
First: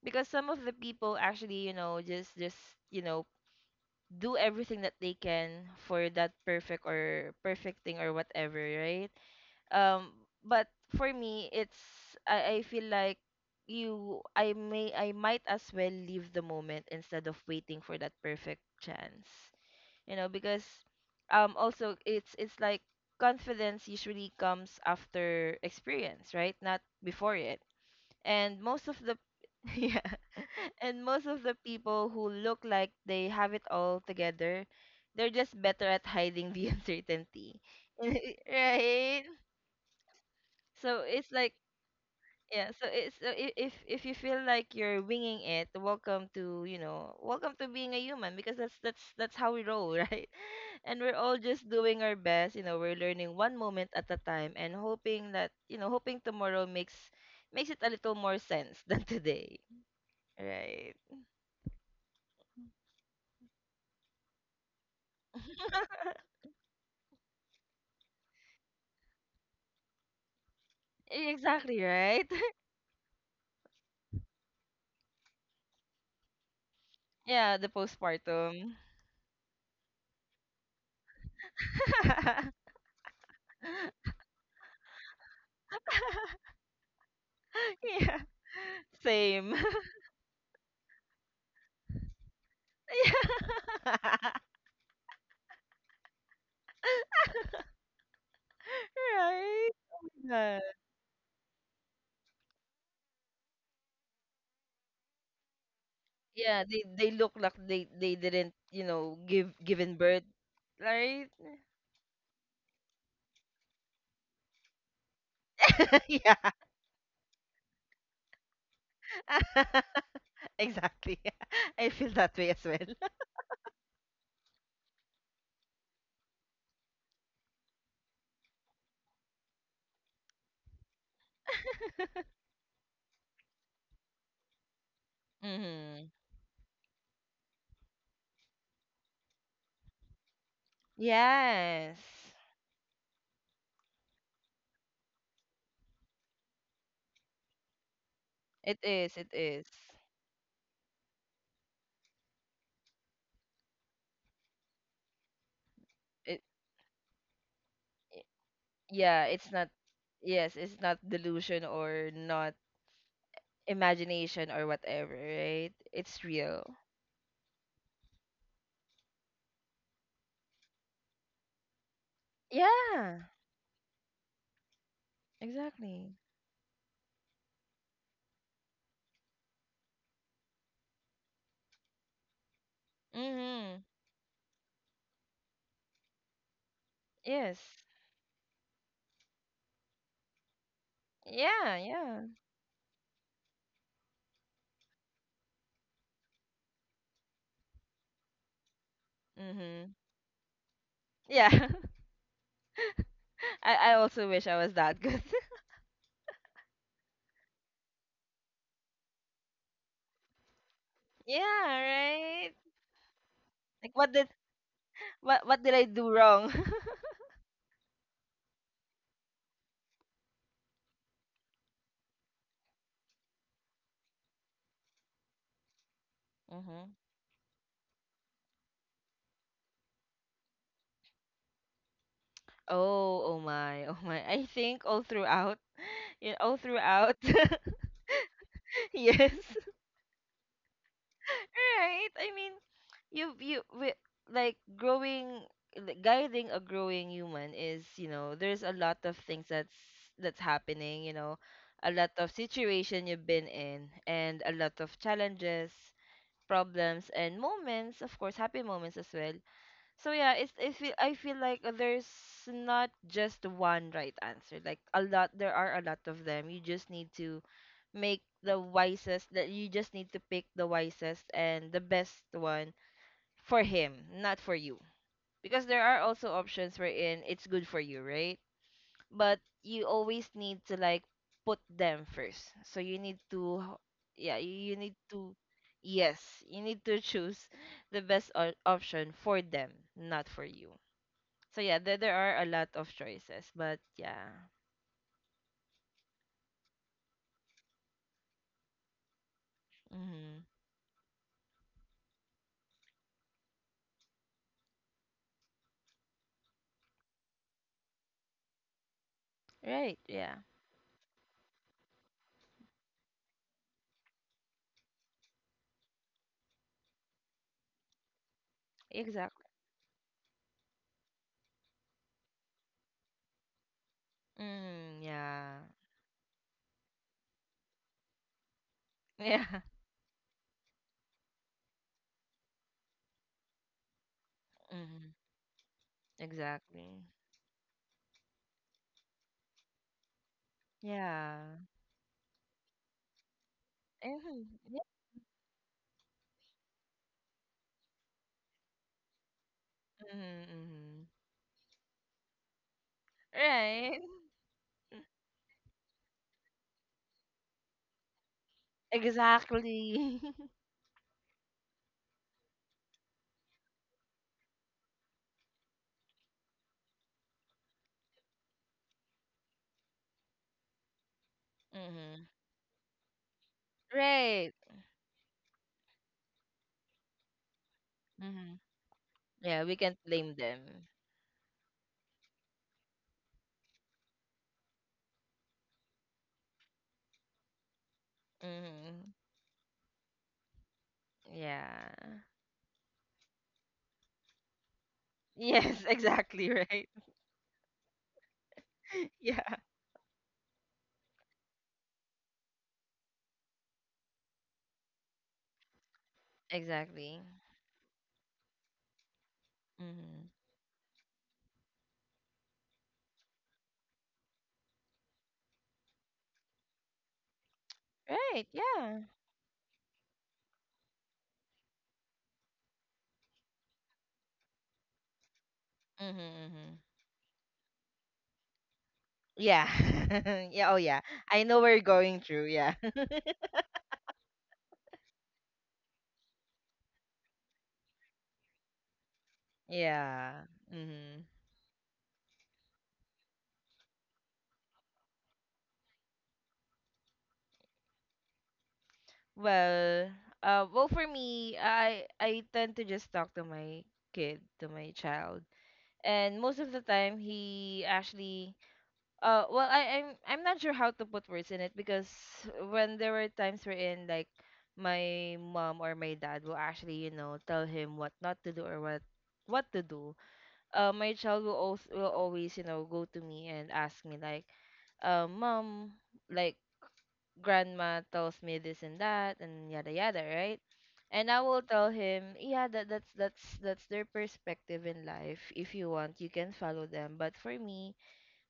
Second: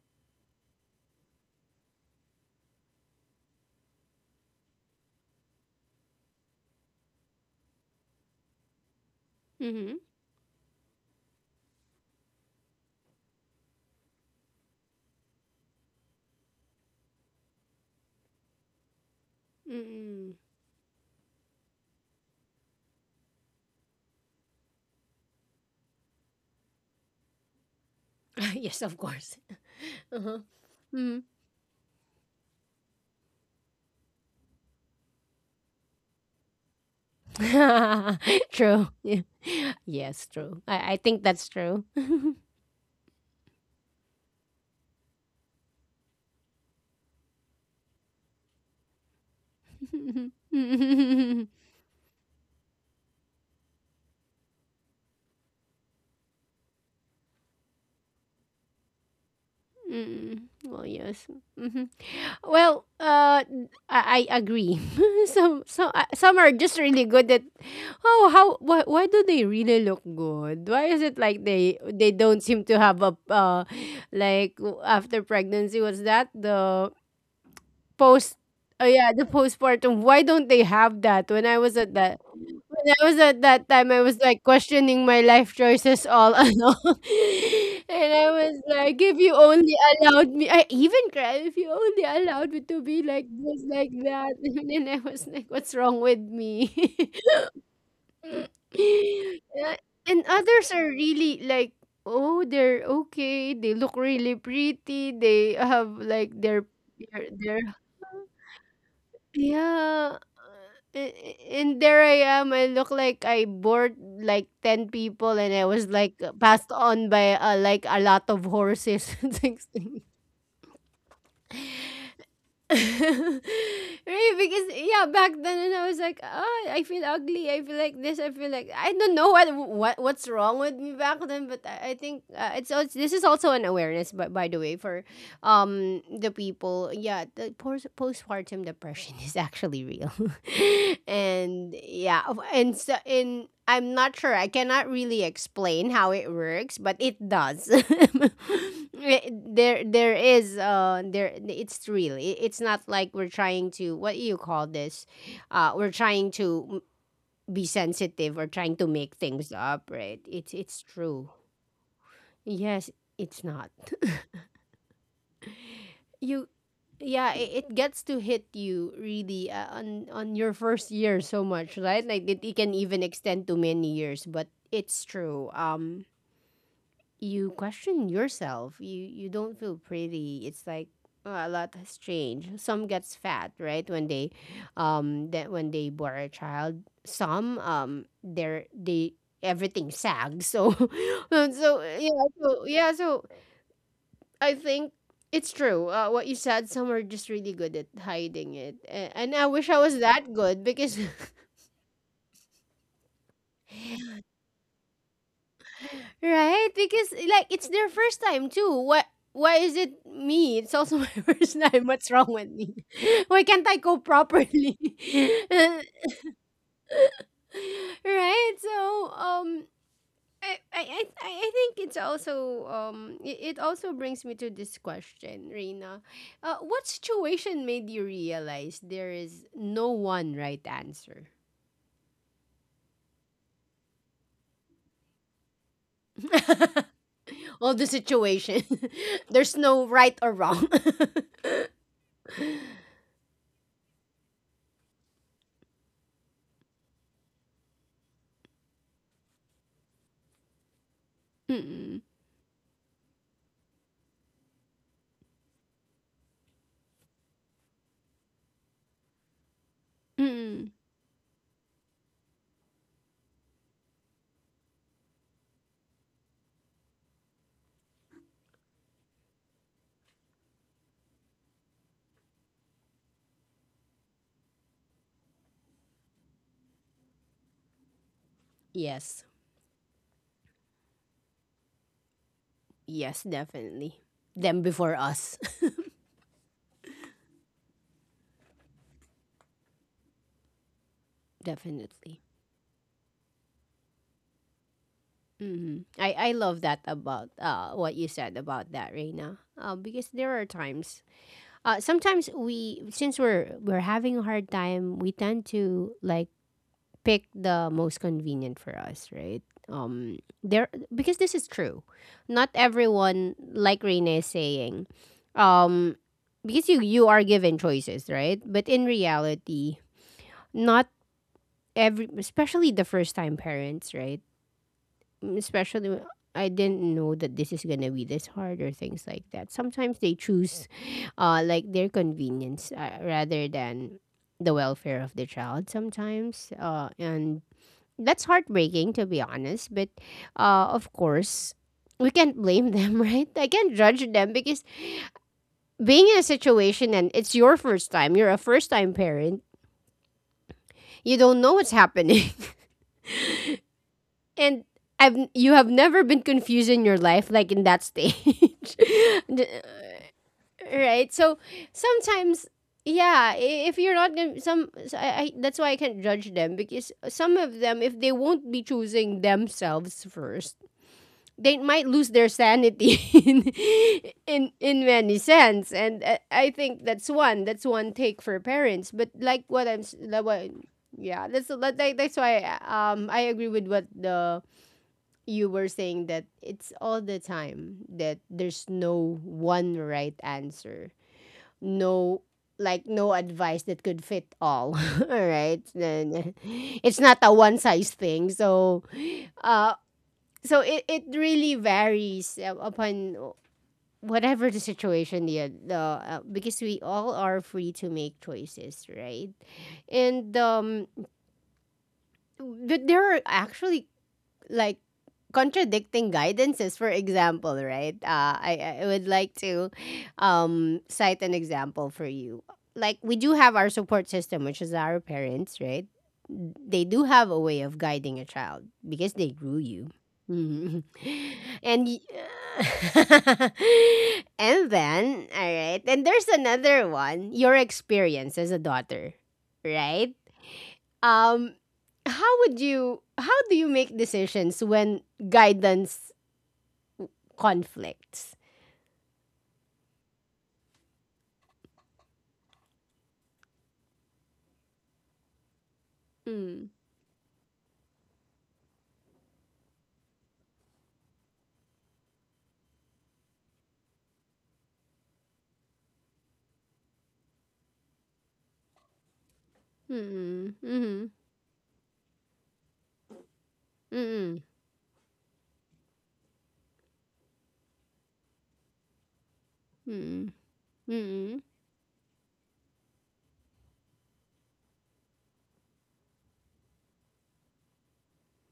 because some of the people actually, you know, just, you know, do everything that they can for that perfect or perfect thing or whatever, right? mhm, Um, but for me, it's, I feel like you I may I might as well leave the moment instead of waiting for that perfect chance, you know, mm. because also it's like confidence usually comes after experience, right? Not before it. And [LAUGHS] Yes, most of of the course. [LAUGHS] yeah. [LAUGHS] Uh-huh. And Mm. most of the people who look like they have it all together, they're just better at hiding the [LAUGHS] uncertainty. [LAUGHS] [LAUGHS] True. Yeah. Right? Yes, true. I So think it's that's like true. [LAUGHS] yeah, so it's if you feel like you're winging it, welcome to, you know, welcome to being a human because that's how we roll, [LAUGHS] right? And we're all just doing our best, you know, we're learning one moment at a time and hoping that, you know, hoping tomorrow makes it a little more sense [LAUGHS] than today. Mm. Well, Right. yes. Mm-hmm. Well, I agree. [LAUGHS] Some, some are just really good at oh, why do they really look good? Why is it like they Exactly, they right? don't [LAUGHS] seem to have a, uh, like after pregnancy, was that the Yeah, the post? postpartum. Oh yeah, the postpartum. Why don't they have that? [LAUGHS] When I was at that time, I was like questioning my life choices all [LAUGHS] along, and Yeah, I was like, if you same. only [LAUGHS] allowed me, I even cried, if you only allowed me to be Yeah. like this, like that. [LAUGHS] [LAUGHS] And then I was like, what's wrong with me? [LAUGHS] Right? Yeah, Oh and my God. others are really like, oh, they're okay. They look really pretty. They have like Yeah, they their, look like their, they didn't, you know, give given yeah. birth, a- right? a- and there I am. I look like I bored like ten people, and I was [LAUGHS] like Yeah. passed on by like a lot of horses [LAUGHS] and things. [LAUGHS] Exactly. [LAUGHS] I feel that way as [LAUGHS] well. [LAUGHS] Right? Because yeah, back then, and I was like, oh, I feel ugly. I feel like this. I feel like I don't know what's wrong with me back then. But I think it's also, this is also an awareness. But by the way, for Mm-hmm. the people, yeah, the postpartum depression [LAUGHS] is actually real [LAUGHS] and Yes. yeah, of- and so in I'm not sure, I cannot really explain how it works, but it does. [LAUGHS] It It- is. there is there It's real. It's not like we're trying to, what do you call this, we're trying It, to be i- sensitive, or trying to make yeah, things it's not up, right? it's yes, it's it's not true. delusion or not Yes, it's not. imagination or whatever, right? It's You real. Yeah, it gets to hit you really on your first year so much, right? Like it can even Yeah, extend to many years, but it's true. Exactly. You question yourself, you don't feel pretty. It's like, a lot has changed. Some gets fat, Mhm. right, when they that when they bore a child. Some, Yes. They're they everything sags, so [LAUGHS] so Yeah, yeah, yeah. so yeah, so I think it's true. What you said, some are just really good at hiding it, and I wish I Mhm. was that good, because [LAUGHS] Yeah. [LAUGHS] I also wish I was that good. [LAUGHS] right? Because like, it's their first time too. What? Why is it me? It's also [LAUGHS] my Yeah, first time. What's wrong with right? me? [LAUGHS] Why can't I Like go what did properly? [LAUGHS] What did I do wrong? [LAUGHS] Right? So I think it's also, it also brings me to this question, Reina. What Mhm. situation made you realize there is no one right answer? Oh, oh my. Oh my. I think all throughout. [LAUGHS] Yeah, all [LAUGHS] throughout. [LAUGHS] All the situation. [LAUGHS] Yes. There's no right or wrong. Right? I mean, [LAUGHS] you like growing like, guiding a growing human is, you know, there's a lot of things that's happening, you know, a Mm-mm. lot of situation you've been in and a lot of challenges, problems and moments, of course, happy moments as well. So yeah, it's, Mm-mm. I feel like there's not just one right answer. Like a lot, there are a lot of them. You just need to make the wisest. That you just need to pick the wisest and the best one for him, not for you. Because there are also options wherein it's good for you, right? Yes. But you always need to like put them first. So you need Yes, to, definitely. yeah, Them you before need to, us. yes, you need to [LAUGHS] choose the best option for them, not for you. [LAUGHS] So yeah, there Definitely. are a lot of choices, but yeah. I love that about what you said about that, Reina. Because there Mm-hmm. are times. Sometimes we, since we're having a hard time, we tend to like pick the most convenient for us, right? Right, yeah. There because this is true. Not everyone, like Reina is saying, um, because you are given choices, right? But in Exactly. reality, not every, especially the first time parents, right? Mm, yeah. especially [LAUGHS] w- I didn't know that this is gonna be this hard or things like that. Yeah. Sometimes they choose, like their convenience, rather than the welfare Mm-hmm. of the child. Sometimes, Exactly. and that's heartbreaking, to be honest. But, of Yeah. course, we can't blame them, [LAUGHS] right? I can't judge them Mm-hmm. because Yeah. being in a situation and it's your first time, you're a first time parent, Mm-hmm. Mm-hmm. you don't know what's happening. Right. And I've you have never been confused in your life like in that stage. [LAUGHS] [LAUGHS] D- uh, Exactly. right? So sometimes, yeah, if you're not gonna some so I, that's why I can't judge them, because some of them, if they won't be choosing themselves first, they [LAUGHS] might lose Mm-hmm. their sanity [LAUGHS] in in, Right. in many sense, and I think that's one take for Mm-hmm. parents, but Yeah, we can't like blame what. them. Yeah, that's like, that's why I agree with what the you were saying, that it's all the time that there's Mm-hmm. no one right answer. Yeah. No, like no advice that could fit all, [LAUGHS] all right Yes, [LAUGHS] then. [LAUGHS] exactly, right. It's not a one size thing, so [LAUGHS] Yeah. uh so it really varies, upon whatever the situation, the because we all Exactly. are free to make choices, right? Mm-hmm. And but there are actually like contradicting guidances, for example, right? Right, I yeah. would like to, cite an example for you. Like, we do have our support system, which is our parents, right? Mm-hmm, mm-hmm. They do have a way of guiding a child because they grew Yeah. you. [LAUGHS] Yeah. Oh, Mhm. yeah. I [LAUGHS] know we're and y- going through. Yeah. [LAUGHS] [LAUGHS] and then, all right, and there's another one, your experience as a daughter, right? Yeah. Mm-hmm. Um, how would you how do you make decisions when guidance conflicts? Well, well, for me, I tend to just talk to my kid, to my child, and most Mm. of the time he actually, well, I'm not sure how to put words in it because when there were times wherein like my mom or my dad will actually, you know, tell him what not to do or what to do, Mm. Mm. my child will also will always, you know, go to me and ask me Mm. like mom, like grandma tells me this and that and yada yada, Mm. right? And Mm. I will tell him, yeah, that's their perspective in life. If you want, you can follow them. But for me,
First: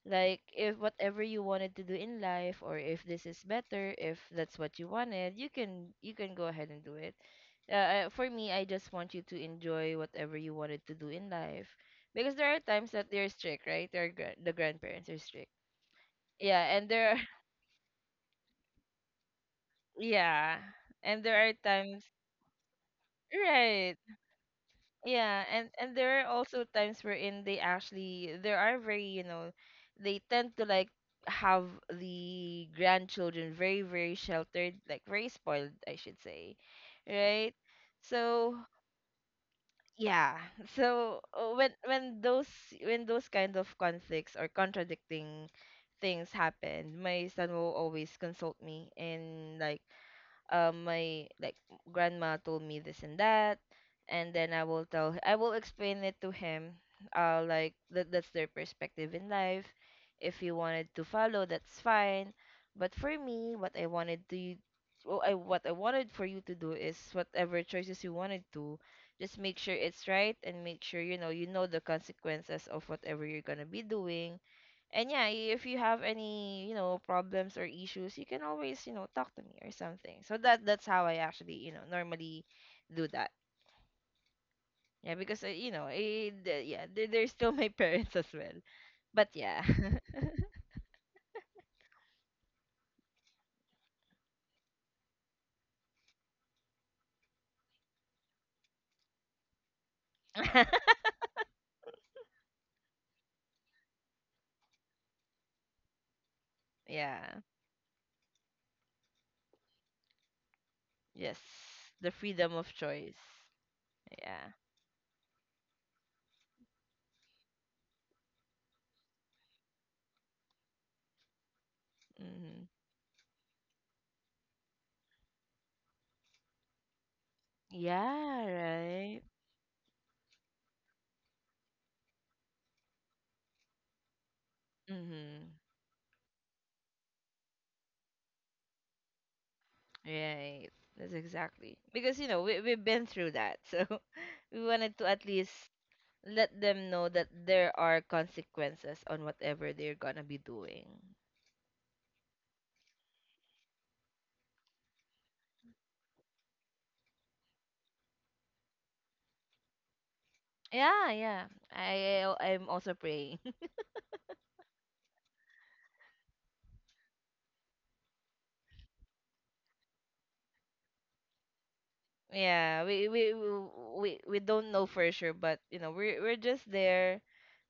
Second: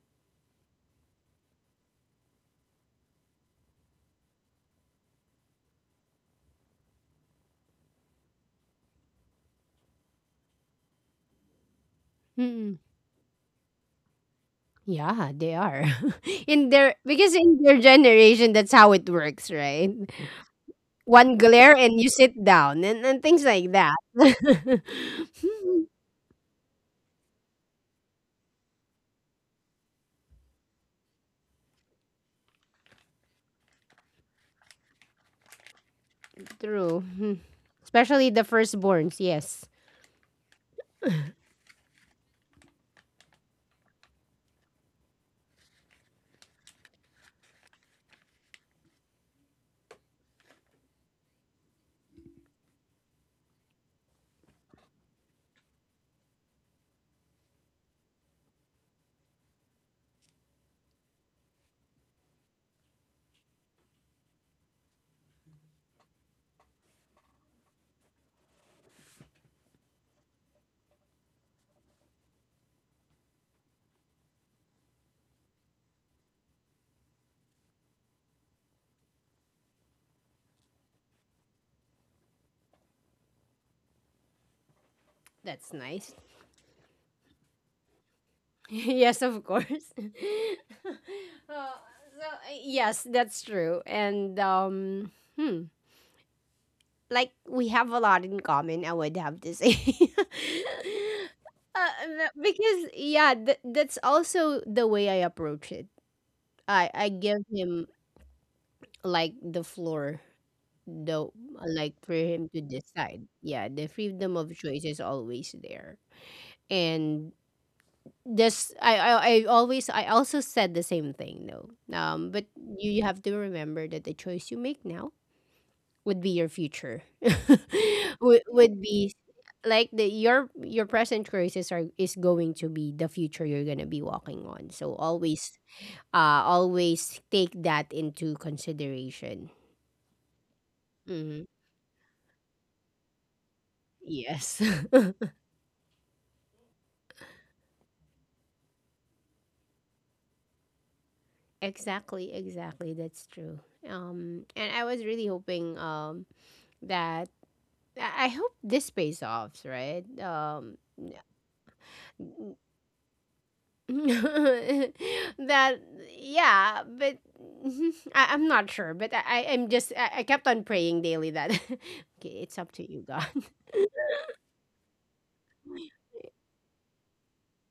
like if whatever you wanted to do in life or if this is better, if that's what you wanted, you can go ahead and do it. For me, I just want you to enjoy whatever you wanted to do in life. Because there are Mm. times that they're strict, right? The grandparents are Yeah, strict. they are. [LAUGHS] Yeah, in and their there are because in their generation that's how it works, right? Yeah. And One there are glare and times you sit down, and things like that. right. [LAUGHS] Yeah, and there are also times wherein they actually there are very, you know, they tend to like have the grandchildren very, very sheltered, like very spoiled, I should say. True. Hmm. Right? Especially the So, firstborns, yes. yeah. [LAUGHS] So when when those kind of conflicts or contradicting things happen, my son will always consult me and like my like grandma told me this and that, and then I will explain it to him. Like that, that's their perspective in life. If he wanted to follow, that's fine. But for me what I wanted to well, I, what I wanted for you to do is whatever choices you wanted to, just make sure it's right and make sure you know, you know the consequences of whatever you're going to be doing. And yeah, if you have any, you know, problems or issues, you can always, you know, talk to me or something. So that's how I actually, you know, normally do that. Yeah, because you That's know, nice. Yeah, they're still my [LAUGHS] parents as well. [LAUGHS] Yes, But of yeah. course. [LAUGHS] Uh, so, yes, that's true. And hmm, like we have a lot in common, I would have to say. [LAUGHS] [LAUGHS] No, because yeah, that's also the way I approach it. I Yeah. give him like the floor, though, Yes. like The for freedom him to of choice. decide. Yeah, the freedom Yeah. of choice is always there, and this, I also said the same thing, though. But Hmm. you have to remember that the choice you make now would be your future. [LAUGHS] would Yeah, would be right. like the your present choices are is going to be the future you're gonna be walking on. So Mm-hmm. Always take that into consideration. Right. That's Hmm. Exactly. Because, you know, we we've been through that. So [LAUGHS] Yes. we wanted to at [LAUGHS] least let them know that there are consequences on whatever they're gonna be doing. Exactly, exactly. That's true. And I was really hoping, that I hope this pays off, right? Yeah, yeah. I'm also praying. [LAUGHS] that Yeah, but [LAUGHS] mhm, I'm not sure. But I kept on praying daily that [LAUGHS] [LAUGHS] okay, it's up Yeah, to you, God. [LAUGHS] We don't know for sure, but you know, we're just there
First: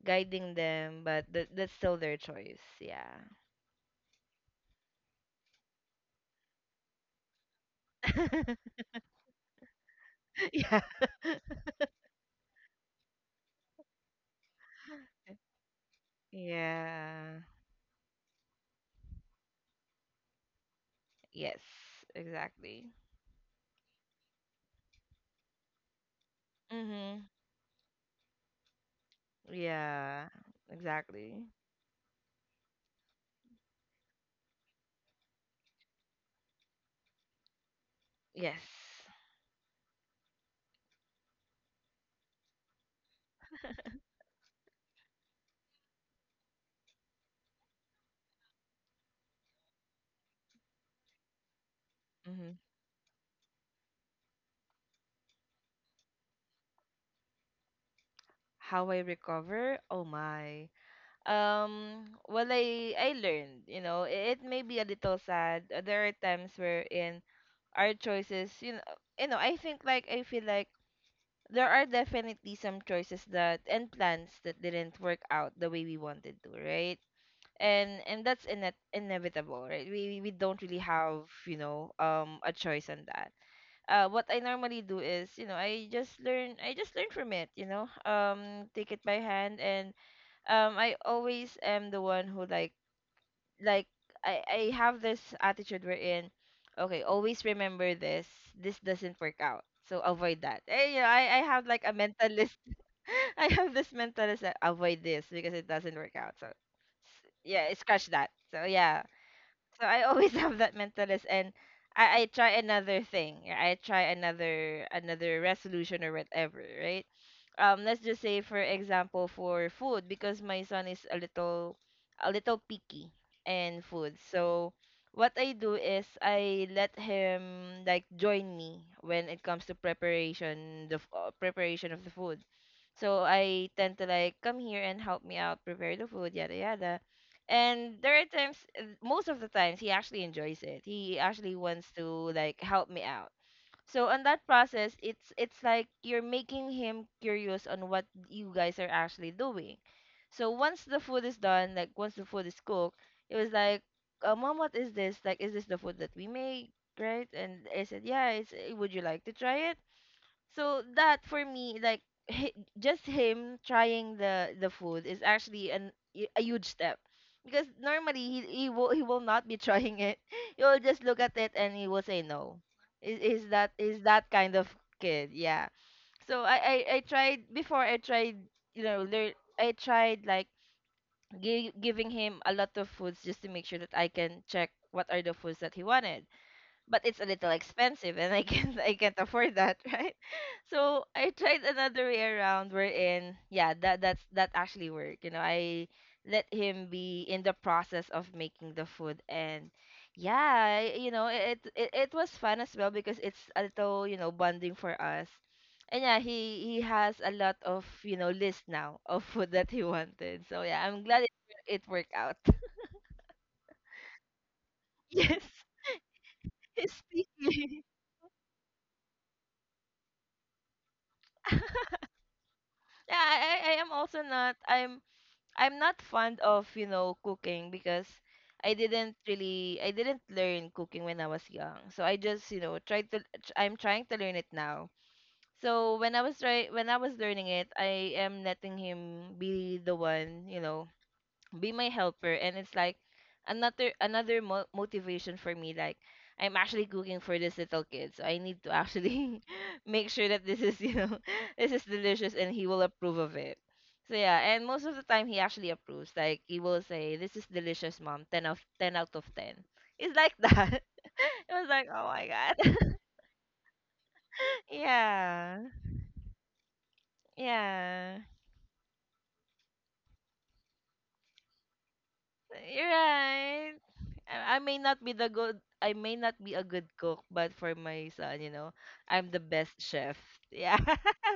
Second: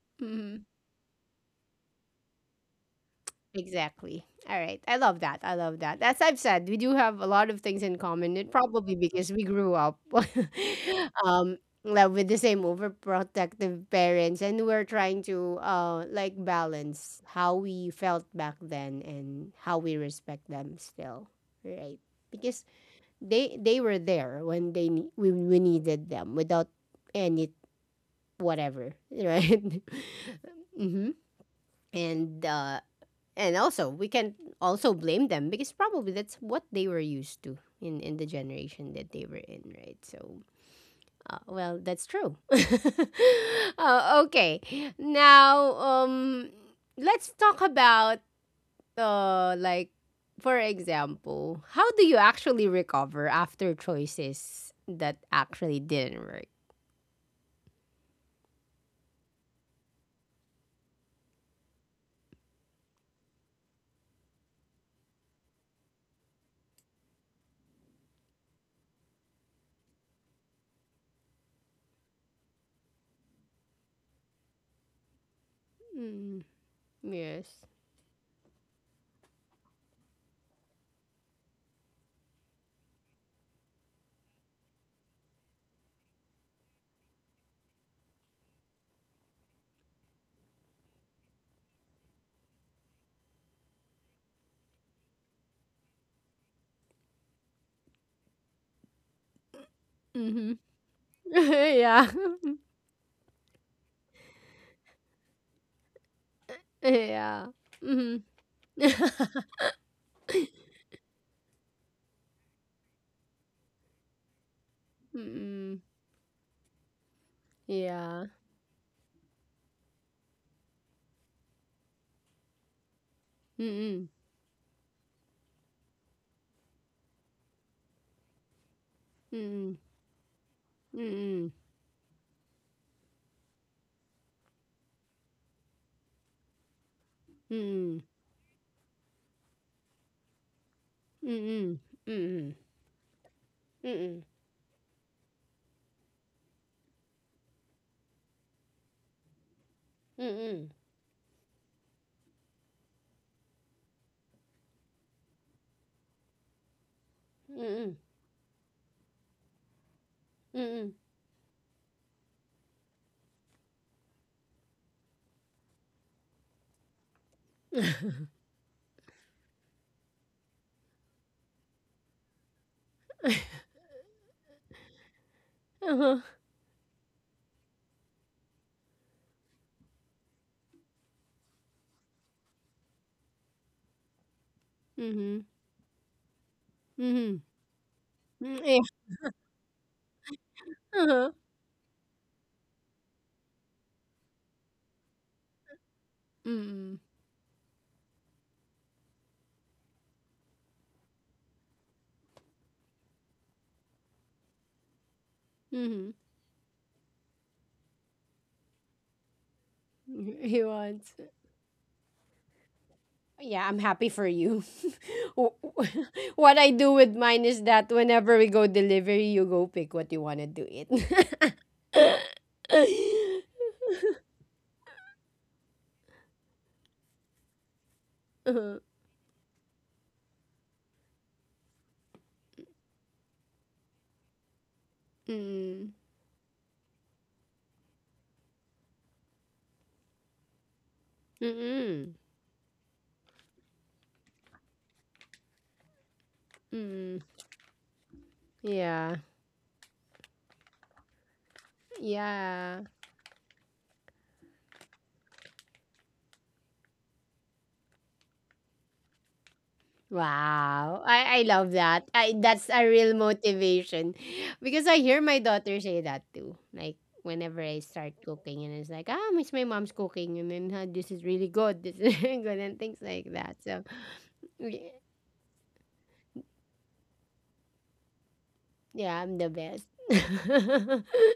guiding Mhm. them, but that that's still their choice. Yeah. Exactly. All right. I love that. I love that. As I've said, we do have a lot of things in common. It [LAUGHS] probably because we grew up. [LAUGHS] Yeah. um like with the same overprotective parents, and we're trying to like balance Yeah. how we felt back then and how we respect them still. Yes, Right. Because exactly. they were there when we needed them without Mhm. any whatever, [LAUGHS] right? Yeah, [LAUGHS] Mhm. exactly. And uh and also, we can also blame them because probably that's what they were used to in the Yes. generation that they were in, right? So, well, that's true. [LAUGHS] Okay. Now, let's talk about, like, for example, how do you Mhm. actually recover after choices that actually didn't work? How I recover? Oh my. Well, I learned, you know, it may be a little sad. There are times where in our choices, you know, I feel like there are definitely some choices that and plans that didn't work out the way we wanted Mm, to, right? yes. And that's inet inevitable, right? We we don't really have, you know, a choice on that. What I normally do is, you know, I just learn from it, you know. Um take it by hand and I always am the one who like I have this attitude wherein okay, always remember this this doesn't work out, so avoid Mm-hmm. that. You know, I have [LAUGHS] like a Yeah. mentalist [LAUGHS] I have this mentalist that avoid this because it doesn't work out so [LAUGHS] Yeah. yeah, scratch Mm-hmm. that. So yeah, [LAUGHS] so I always [LAUGHS] have that mental list and I try another thing. Yeah, I try another Mm. resolution or whatever, right? Let's just Yeah. say for example for food, because my son is a little picky in Mm, food. So what I do is I let him like join me when it comes to mm, preparation mm, mm, preparation of the food. So I tend to like come here and help me out prepare the food, yada yada, and mm, there are times, most of the times he actually enjoys it, he actually mm, wants to mm, like help me out. So on that process, it's like you're making him curious on what you guys are actually doing. So mm, once the food is done, like once the food is cooked, it was like, "Mom, what is this? Like, is this the food that we make?" Right? And I mm, said, "Yeah, it's, would you like to try it?" So mm. that for me, like, hi, just him trying the food is actually a huge step, because normally [LAUGHS] he will not be trying it. [LAUGHS] He'll just look at it and he will say no. Is that kind of kid? Yeah. Uh-huh. So I tried before, I tried, you know learn I tried like giving him a lot of foods just to make sure that I can check what are the Mhm. foods that he wanted, but it's a Mhm. little expensive and I Mm, can't, yeah. [LAUGHS] I can't afford that, [LAUGHS] right? So Uh-huh. I tried another way around, wherein yeah, that that actually worked. You know, I let him Mm, be in the process of making the food, and yeah, it was fun as well because it's a little, you know, bonding for us. And mhm. yeah, he has a lot of, you know, list now of food that he wanted. He So yeah, I'm wants. glad it worked out. [LAUGHS] Yeah, I'm happy for you. [LAUGHS] Yes. W- w- [LAUGHS] what I [LAUGHS] do He's with mine is picky. that whenever we go delivery, you go pick what you want to do it. [LAUGHS] Yeah, I am also not. I'm not fond of, you know, cooking, because I Uh-huh. didn't really I didn't learn cooking when I was young. So I just, you know, tried to I'm trying to learn it now. Mm, So when I was try when I was learning it, I am letting him be the one, you know, mm, be my mm, helper, and it's like another motivation for me, like I'm actually mm. cooking for this little kid, so I need to Yeah. actually [LAUGHS] make sure that this is, you know, [LAUGHS] this is delicious and he will Yeah. approve of it. So yeah, and most of the time he actually approves, like he will say, "This is delicious, Mom, 10 of 10 out of 10." It's like that. Wow. I [LAUGHS] It was love like, "Oh that. my I That's a God." real motivation. [LAUGHS] Because I hear my Yeah. daughter say that too. Like whenever I start Yeah, cooking and it's like, ah, miss my mom's cooking, and then, "Ah, this is really good. This is [LAUGHS] really good," and you're things like that. right. So I may y- not be the good I may not be a good cook, but for my son, you know, yeah, I'm I'm the the best best. chef. Yeah. [LAUGHS] [LAUGHS]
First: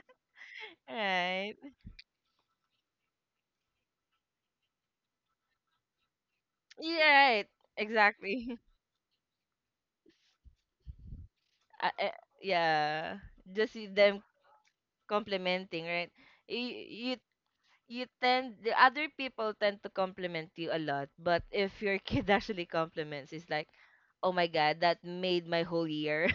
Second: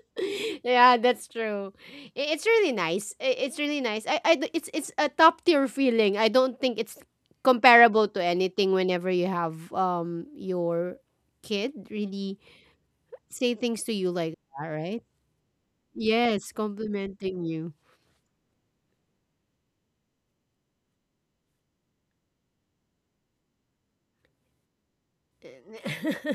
Yeah, that's true. Right. It's really nice. It's really nice. I d- it's a top tier feeling. I don't think it's Yeah, right. comparable to Exactly. anything whenever you have your kid [LAUGHS] I, I, really yeah. say Just things see to you them like that, right? complimenting, right? Yes, You complimenting you. you tend, the other people tend to compliment you a lot, but if your kid [LAUGHS] actually compliments, it's like, "Oh my God, that made my [LAUGHS] whole year."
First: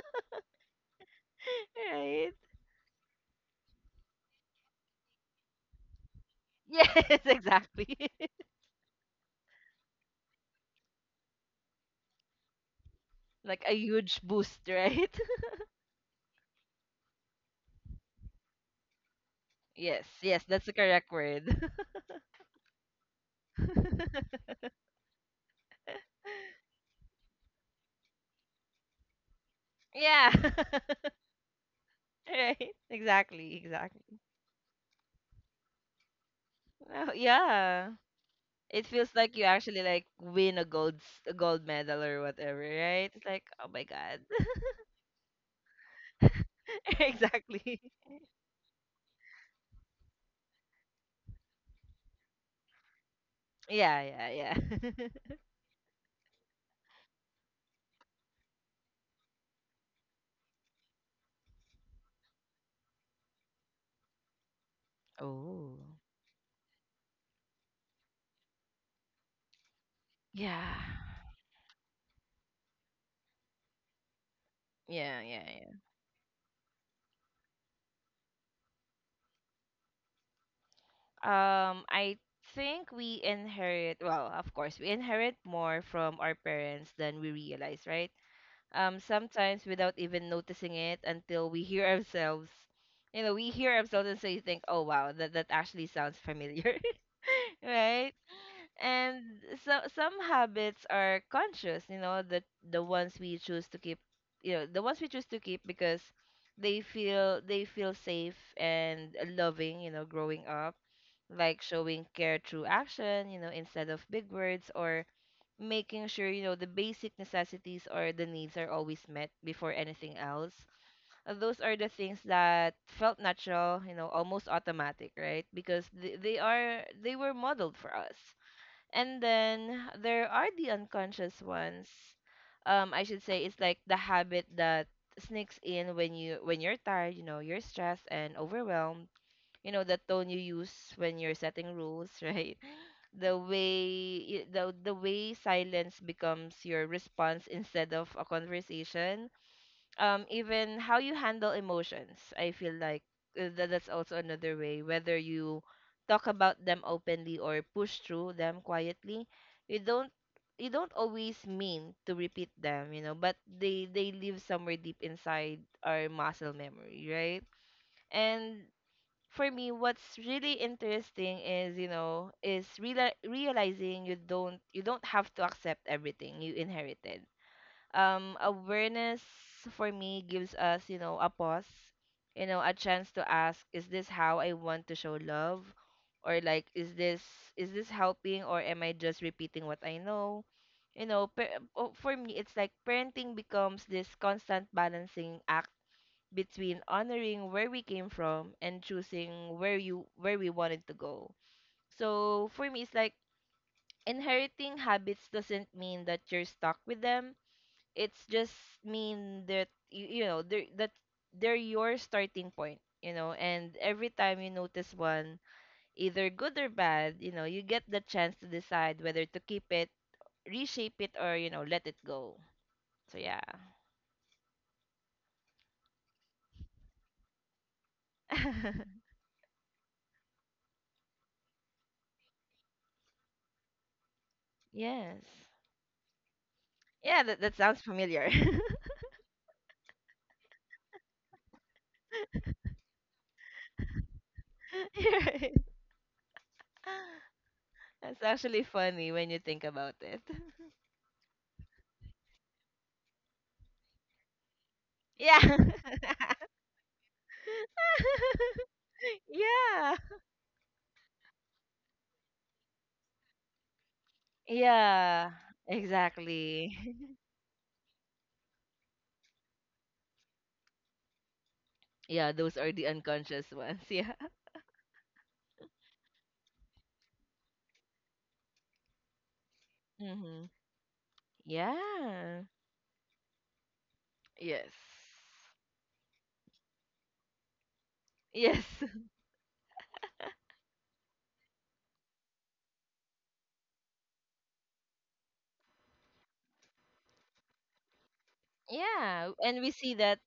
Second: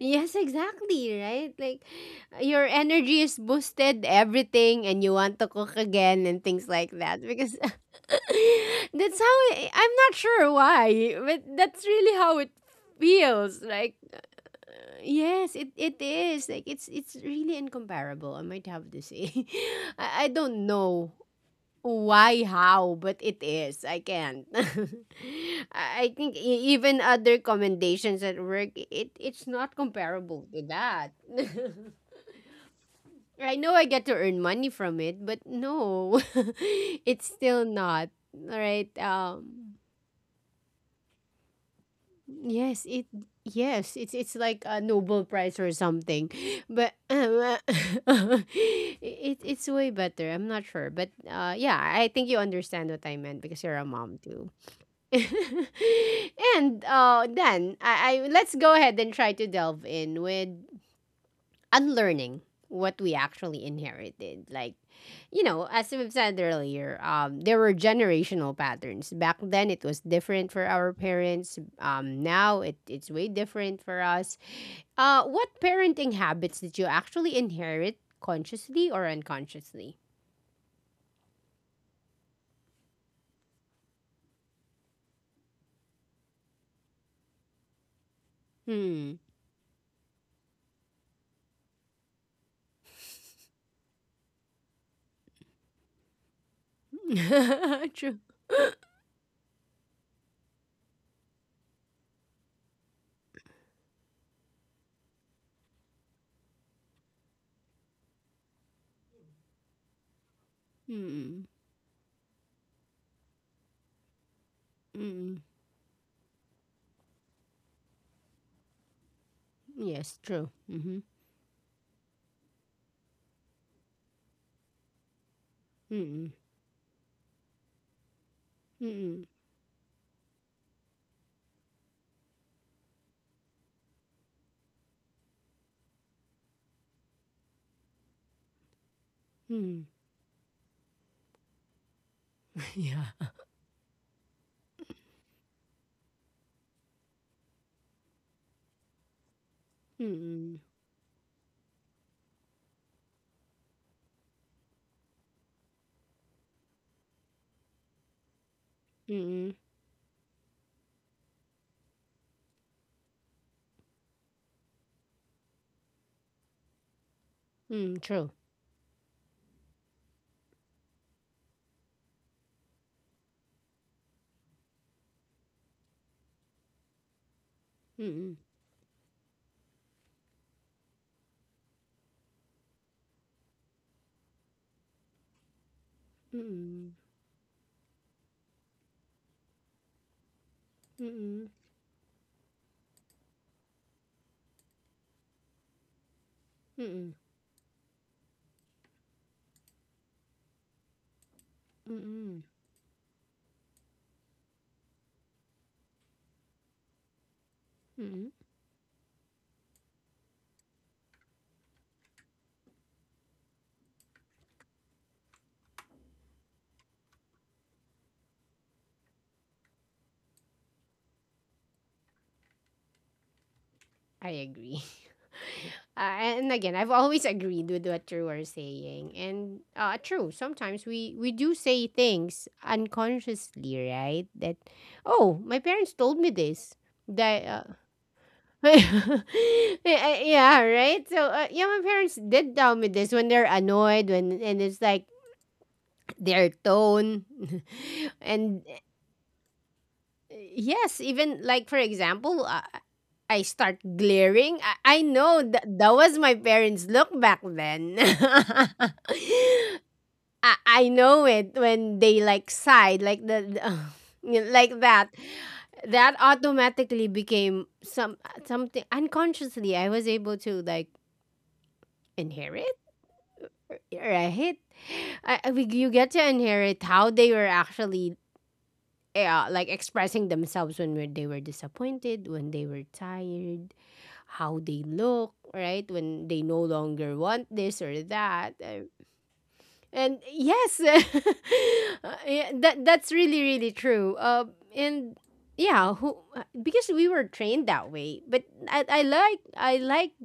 Yes, exactly, right? Like [LAUGHS] Right? your energy is boosted, everything, and you want to cook again and things like that. Yes, [LAUGHS] Because [LAUGHS] exactly. that's how it, I'm not sure why, but that's really how it feels. Like a Like, huge boost, right? [LAUGHS] yes, it is. Like it's really incomparable, I might have to say. [LAUGHS] Yes, I yes, that's don't the know. correct word. Why, how? But it is. I [LAUGHS] can't. [LAUGHS] I think, even other commendations at work, it's not Yeah. comparable to that. [LAUGHS] [LAUGHS] Right. Exactly, I know I get to exactly. earn money from it, but no, [LAUGHS] Oh, it's still yeah. not. All It right. feels like you actually like win a gold medal or whatever, Yes. It. right? It's like, oh my Yes. It's. God. It's like a Nobel Prize or something, but [LAUGHS] Exactly. uh, [LAUGHS] it. It's way better. I'm not sure, but yeah. I think you understand what I meant because you're a Yeah, mom yeah, too. yeah. [LAUGHS] And then, I let's go ahead and try to delve in with unlearning what we actually inherited. Like, [LAUGHS] Oh. as we've said earlier, there were generational patterns. Back then, it was different for Yeah. our parents. Now, it's way different for us. Yeah, yeah, What yeah. parenting habits did you actually inherit, consciously or unconsciously? I think we inherit, well, of course, we inherit more from our parents than we realize, right? Hmm. Sometimes without even noticing it until we hear ourselves. You know, we hear ourselves and so you think, oh wow, that actually sounds familiar. [LAUGHS] [LAUGHS] Right? True. And so some habits are conscious, you know, the ones we choose to keep, you know, the ones we choose to keep because they feel safe and loving, you know, growing up. Mm-mm. Like showing care through action, you know, instead of big words, or Mm-mm. making sure, you know, the basic necessities or the needs are always met before anything Yes, true. else. Mm-hmm. Those are the things that felt natural, you know, almost automatic, right? Because they, Mm-mm. they are they were modeled for us. And Mm, then there are the unconscious ones. I should say it's like the habit that sneaks in when you, when you're tired, you know, you're stressed and overwhelmed. You mm. know, the tone you use when you're setting rules. [LAUGHS] Right. [LAUGHS] Yeah. The way silence becomes your response instead of a conversation. Mm, Even how you handle emotions, I feel like, that's also another way, whether you talk about them openly or push through them quietly. mm, You don't, you don't always mean to repeat them, you know, but they live somewhere deep inside our muscle memory, right? mm, true. And for me what's really interesting is, you know, is realizing you don't, you don't have to accept everything you inherited. Mm, Awareness for me gives us, you know, a pause, you know, a chance to ask, is this how I want to show love? Or like, mm, is this, is this helping, or am I just repeating what I know? You know, mm, for me it's like parenting becomes this constant balancing act between mm, honoring where we came from and choosing where you where we wanted to go. mm, So for me it's like inheriting habits doesn't mean that you're stuck with them. It's mm. just mean that you know, they're that they're your starting point, you know, and every time you notice one, either good or bad, you know, you get the chance to decide whether to keep it, reshape it, or, you know, let it go. So yeah. I agree. [LAUGHS] And again, I've always agreed with what you were [LAUGHS] saying. And true, sometimes we do say things unconsciously, right? That, Yes. oh, my parents told me this. Yeah, that, That, that sounds familiar. [LAUGHS] yeah, right? So, yeah, my parents did tell me this when they're annoyed, when and it's like, [LAUGHS] their tone. [LAUGHS] [LAUGHS] That's actually And funny when you think about it. [LAUGHS] yes, even like for example, I start glaring. I know Yeah. that that was my [LAUGHS] parents look back then. [LAUGHS] Yeah. I know it when they like sighed, like the [LAUGHS] like that Yeah. that Exactly. automatically [LAUGHS] became something unconsciously. I was able to like Yeah, those are inherit, the unconscious ones. [LAUGHS] Yeah. right? You get to inherit how they were actually. Yeah, like expressing Mm-hmm. themselves when they were disappointed, Yeah. when they were tired, how Yes. they look, right? When they no longer want this or that. Yes. [LAUGHS] And yes, [LAUGHS] yeah, that's really really true. And yeah, who because we were trained that way. But I, I Yeah. like And we I see like that,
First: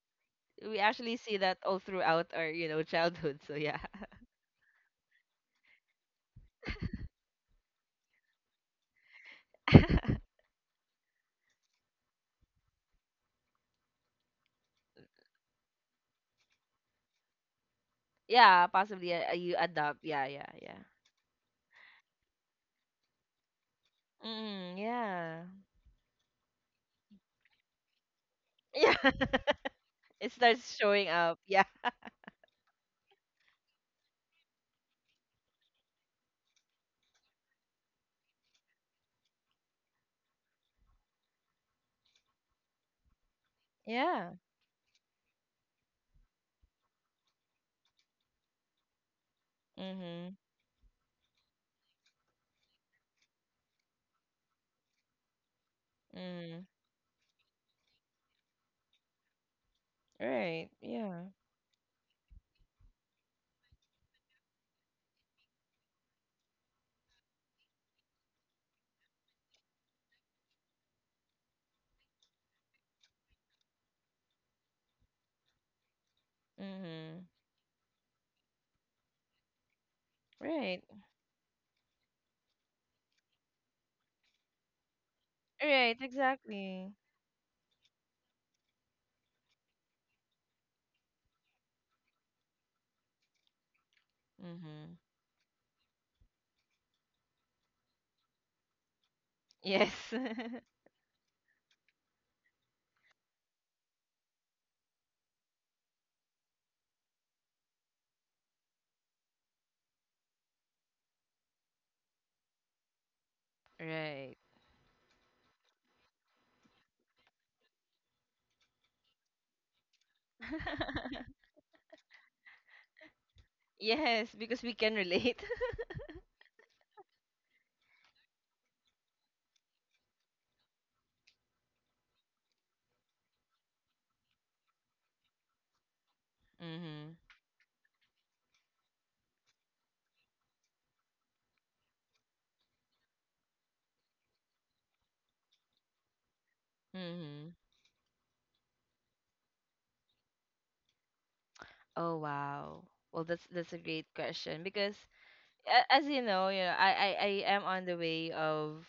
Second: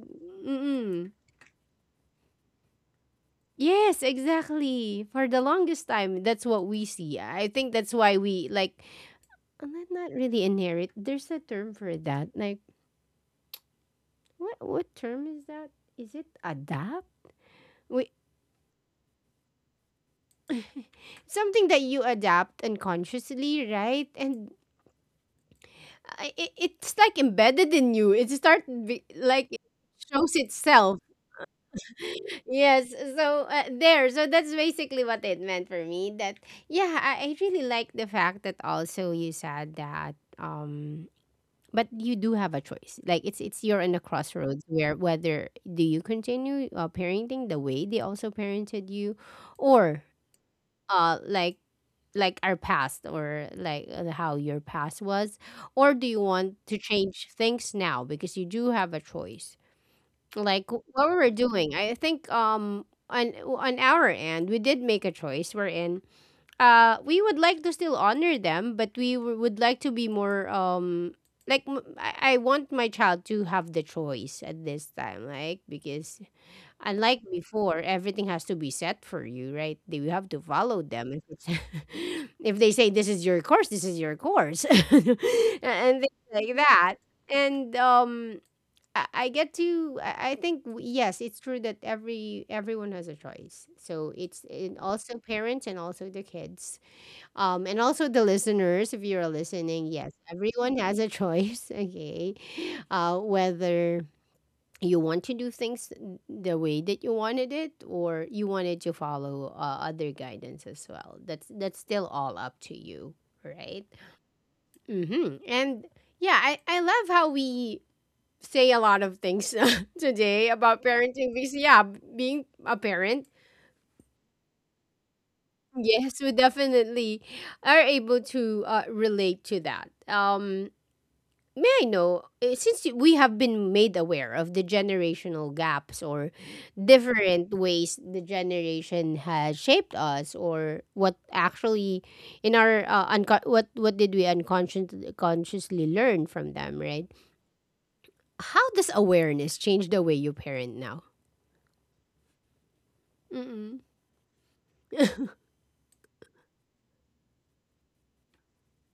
we mm actually see that all throughout our, you know, childhood. So yeah. yes, exactly. For the longest time, that's what we see. I think that's why we like, not [LAUGHS] really inherit. There's a term for that. Like, what term is that? Is it adapt? Wait. Yeah, possibly you adopt. Yeah, yeah, yeah. [LAUGHS] Something that you adapt unconsciously, right? And Mm, yeah. it's like embedded in you. [LAUGHS] Yeah. Like it shows It starts itself. showing up. Yeah. Yes. So, there. So that's basically what it meant for me. That Yeah, I really like the fact that also you said that. But you do have a choice, like it's you're in a Yeah. crossroads where, whether do you continue parenting the way they also parented you, or Mm-hmm. uh like like our past, or like, how your past was, or do you want Mm, to change things now, because you do have a choice, like right. What we Yeah. were doing. I think, on our end, we did make a choice, we're in, we would like to still honor them, but would like to be more, like, I want my child to have the choice at this time, like, because unlike Mm-hmm. before, everything has to be set for you, right? they You have to follow Right. them, if, it's [LAUGHS] if they say this is your course, this is your course, [LAUGHS] and Right, things like that. exactly. And I get to. I think, yes, it's true that everyone has a choice. So it's in, Mm-hmm. also parents and also the kids, and also the listeners, if you're listening, Yes. yes, [LAUGHS] everyone has a choice, [LAUGHS] okay? Whether you want to do things the way that you wanted it, or you wanted to follow, other guidance as well. That's still all up to you, right? Right. Mm-hmm. And yeah, I love how we say a lot of things [LAUGHS] today about [LAUGHS] parenting, because yeah, being a parent, Yes, because we can relate. [LAUGHS] yes, we definitely are able to, relate to that. May I know, since we have been made aware of the generational gaps or Mm-hmm. different ways the generation has shaped us, or what actually in our, what did we unconsciously, consciously learn from them, right? Mm-hmm. How does awareness change the way you parent now? Oh wow. Well, that's Mm-mm, a great question because, as you know, I am on the way of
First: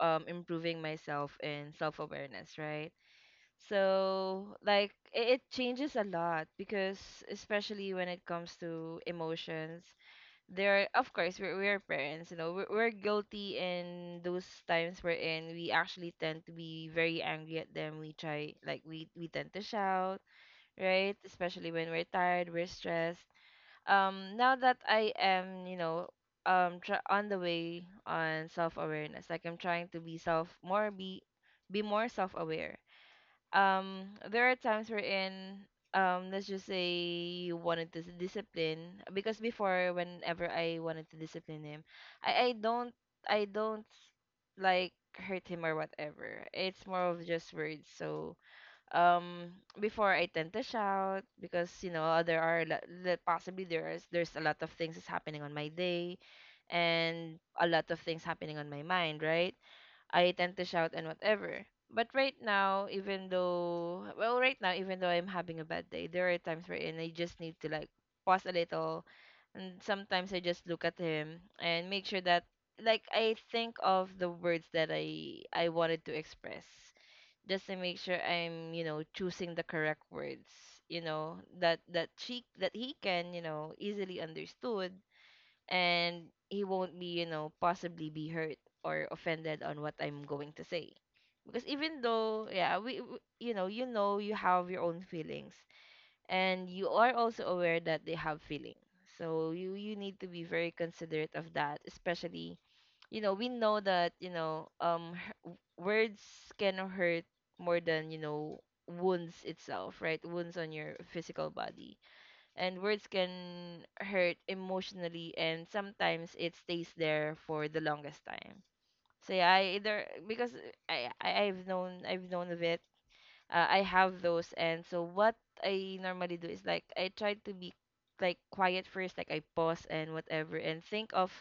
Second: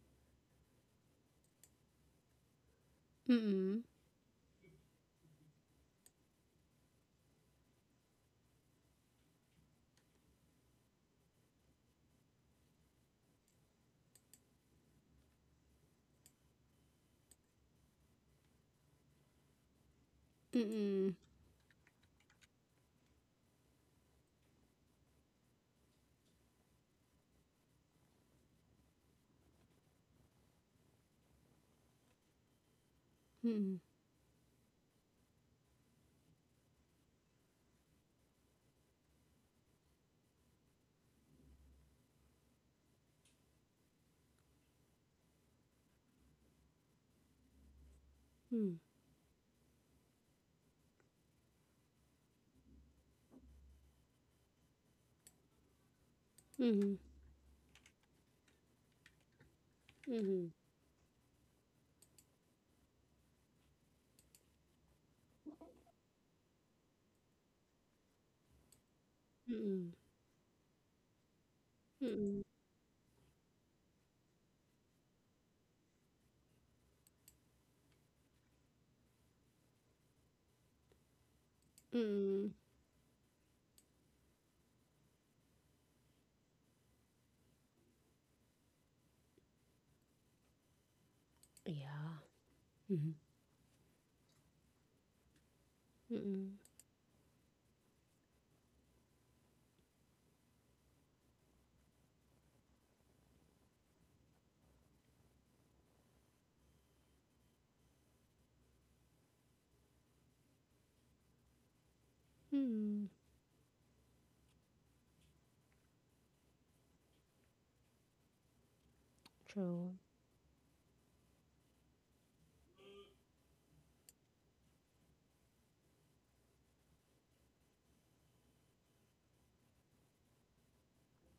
improving myself in self-awareness, right? mm-mm, So, like it changes a lot because, especially when it comes to emotions, there, of course, we're parents, you know, we're guilty in those times we're in, we actually tend to be very angry at them, we try like we tend to shout, mm-mm, right, especially when we're tired, we're stressed. Now that I am, you know, on the way on self-awareness, like I'm trying to be more self-aware. mm-mm, There are times wherein, let's just say, you wanted to discipline, because before, whenever I wanted to discipline him, I I don't I don't like hurt him or whatever, it's more of just words. So um before I tend to shout, because you know there are possibly there's a lot of things is happening on my day mm-mm, and a lot of things happening on my mind, right? I mm-mm, tend to shout and whatever. But right now, even though, well, right now, even though I'm having a bad day, there are times wherein I just need to like pause a little. mm-mm, And mm-mm, sometimes I just look at him and make sure that, mm-mm, like, I think of the words that I wanted to express, just to make sure I'm, you know, choosing the correct words, you know, that that she mm-mm. that he can, you know, easily understood, and he won't be, you know, possibly be hurt or offended on what I'm going to say. Because even Yeah. though, yeah, we, Mm-mm, w you know, you know you have your own feelings, mm-mm, and you are also aware that they have feelings. So you need to be very considerate of that, especially, you know, we know that, you know, words can hurt more than, you know, wounds itself, right? Wounds on your physical body, and words mm-mm. can hurt emotionally, and sometimes it stays there for the longest time. So yeah, I True. either because I've known of it, I have those. And so what I normally do is like I try to be like quiet first, like I pause and whatever and think of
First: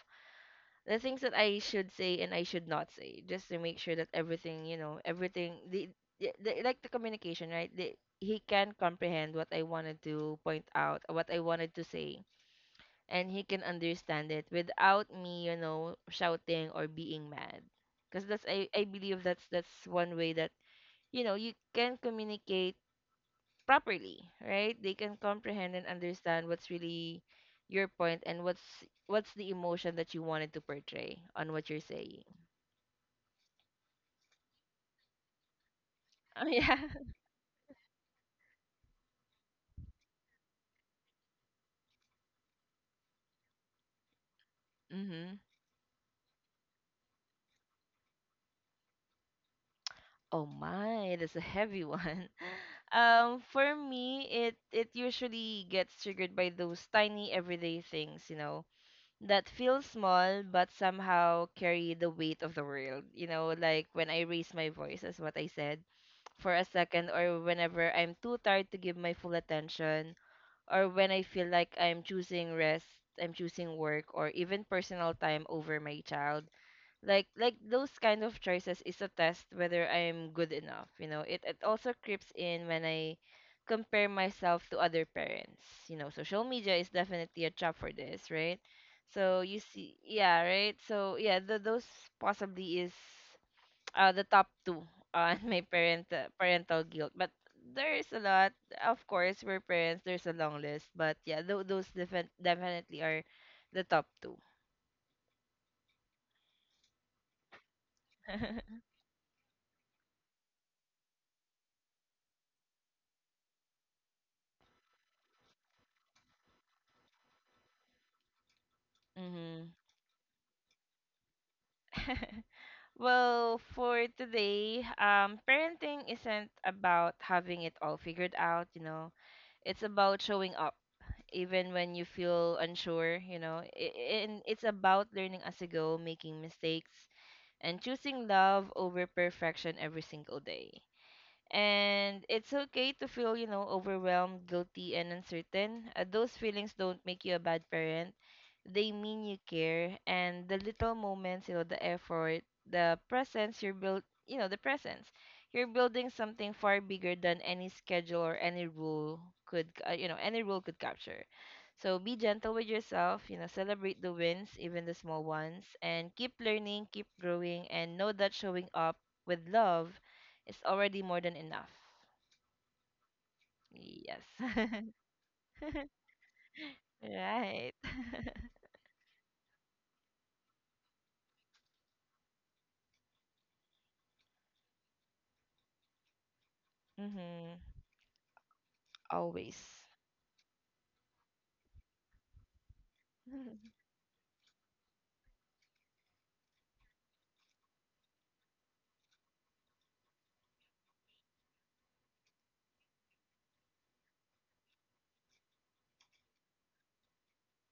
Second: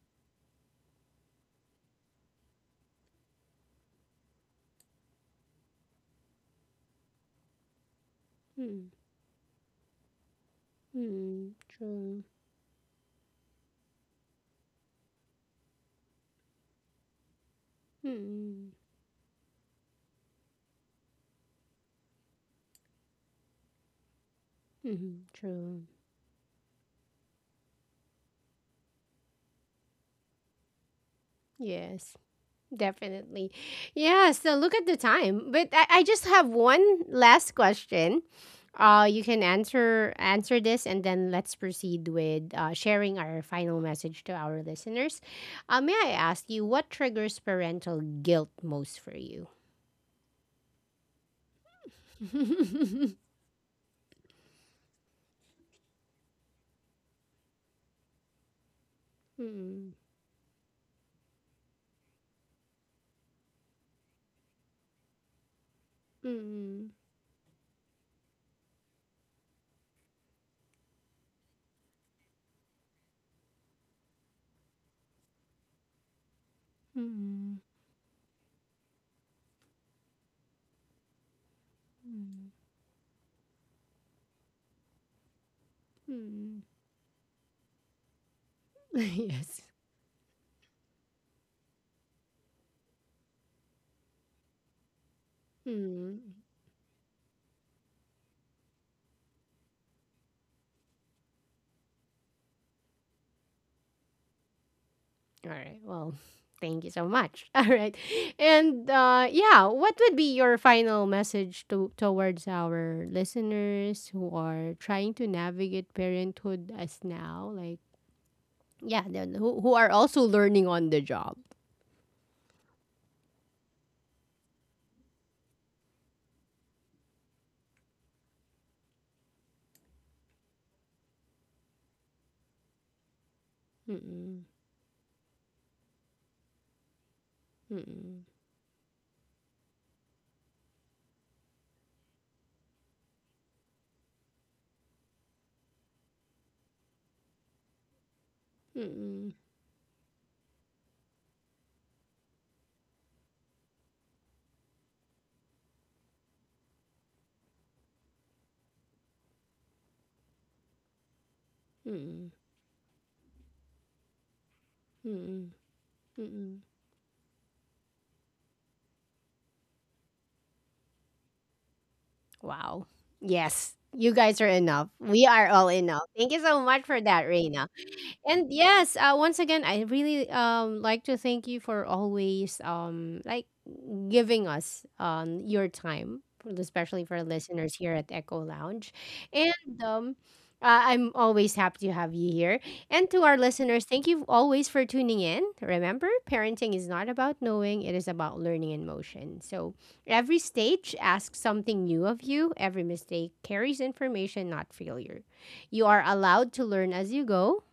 the things that I should say and I should not say, just to make sure that everything, you know, everything the like the communication, right, the, he can comprehend what I wanted to point out, what I Mm, wanted to true. say, and he can understand it without me, you know, shouting or being mad. Because that's, Mm, I believe that's one way that, you know, you can communicate properly, right? They can mm, comprehend true. and understand what's really your point and what's the emotion that you wanted to portray on what you're Yes, saying. definitely. Yeah, so look at the time. But I just have Oh yeah. one [LAUGHS] last question. You can answer this, and then let's proceed with, sharing our final message to our listeners. Mm-hmm. May I ask you what triggers parental guilt most for you? Oh my, that's a heavy one. [LAUGHS] [LAUGHS] For me, it usually gets triggered by those tiny everyday things, you know, that feel Mm, small but somehow carry the weight of the world. You know, like when I raise my voice, as what I said, for a mm, second, or whenever I'm too tired to give my full attention, or when I feel like I'm choosing rest, I'm choosing work, or even personal time over my child, mm, like mm, those kind of choices is a test whether I am good enough. You know, it also creeps mm. in when I compare myself to other parents. You know, social Mm. media is definitely a trap for this, right? [LAUGHS] So you Yes. see, yeah, right. So yeah, those possibly is the top two on [LAUGHS] my parent, Mm. parental guilt, but there is a lot. Of course, we're parents. There's a long list, but yeah, those definitely are the top two. All right. Well, [LAUGHS] thank you so much. [LAUGHS] All right. [LAUGHS] And yeah, what would be your final message to towards our listeners who are trying to navigate parenthood as now? Like, yeah, then who, Mm-hmm. who are also learning on the job? Well, for today, parenting isn't about having it all figured out, you know. It's about showing up, even when you feel unsure, you know. And Mm-mm, it's about learning as you go, making mistakes, and mm-mm, choosing love over perfection every single day. And it's okay to feel, you know, overwhelmed, guilty, and uncertain. Those feelings don't make you a bad parent. They mean mm-mm, you care. And the little moments, you know, the effort, the presence you're build, you know, the presence. You're building something far bigger than any schedule or any rule could, you know, any rule could capture. So be mm-mm, gentle with yourself, you know, celebrate the wins, even the small mm-mm, ones, and keep mm-mm. learning, keep growing, and know that showing up with love, it's already more than enough. Wow. Yes. You Yes. guys are enough. [LAUGHS] We are all enough. Thank you so much for that, Reina. Right. And [LAUGHS] yes, once again, I really like to thank you for always like giving us your time, especially for Mm-hmm. listeners here at Echo Lounge, and Always. um. I'm always happy to have you here. And to our [LAUGHS] listeners, thank you always for tuning in. Remember, parenting is not about knowing, it is about learning in motion. So every stage asks something new of you, every mistake carries information, not failure. You are allowed to learn as you go,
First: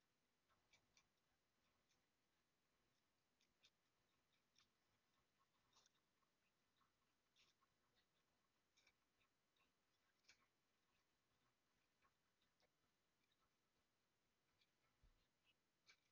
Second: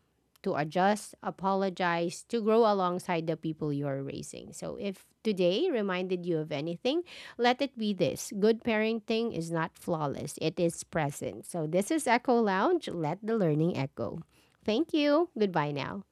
to adjust, apologize, to grow alongside the people you are raising. So if today reminded you of anything, let it be this. Good parenting is not flawless. It is present. So this is Echo Lounge. Let the learning echo. Thank you. Goodbye now.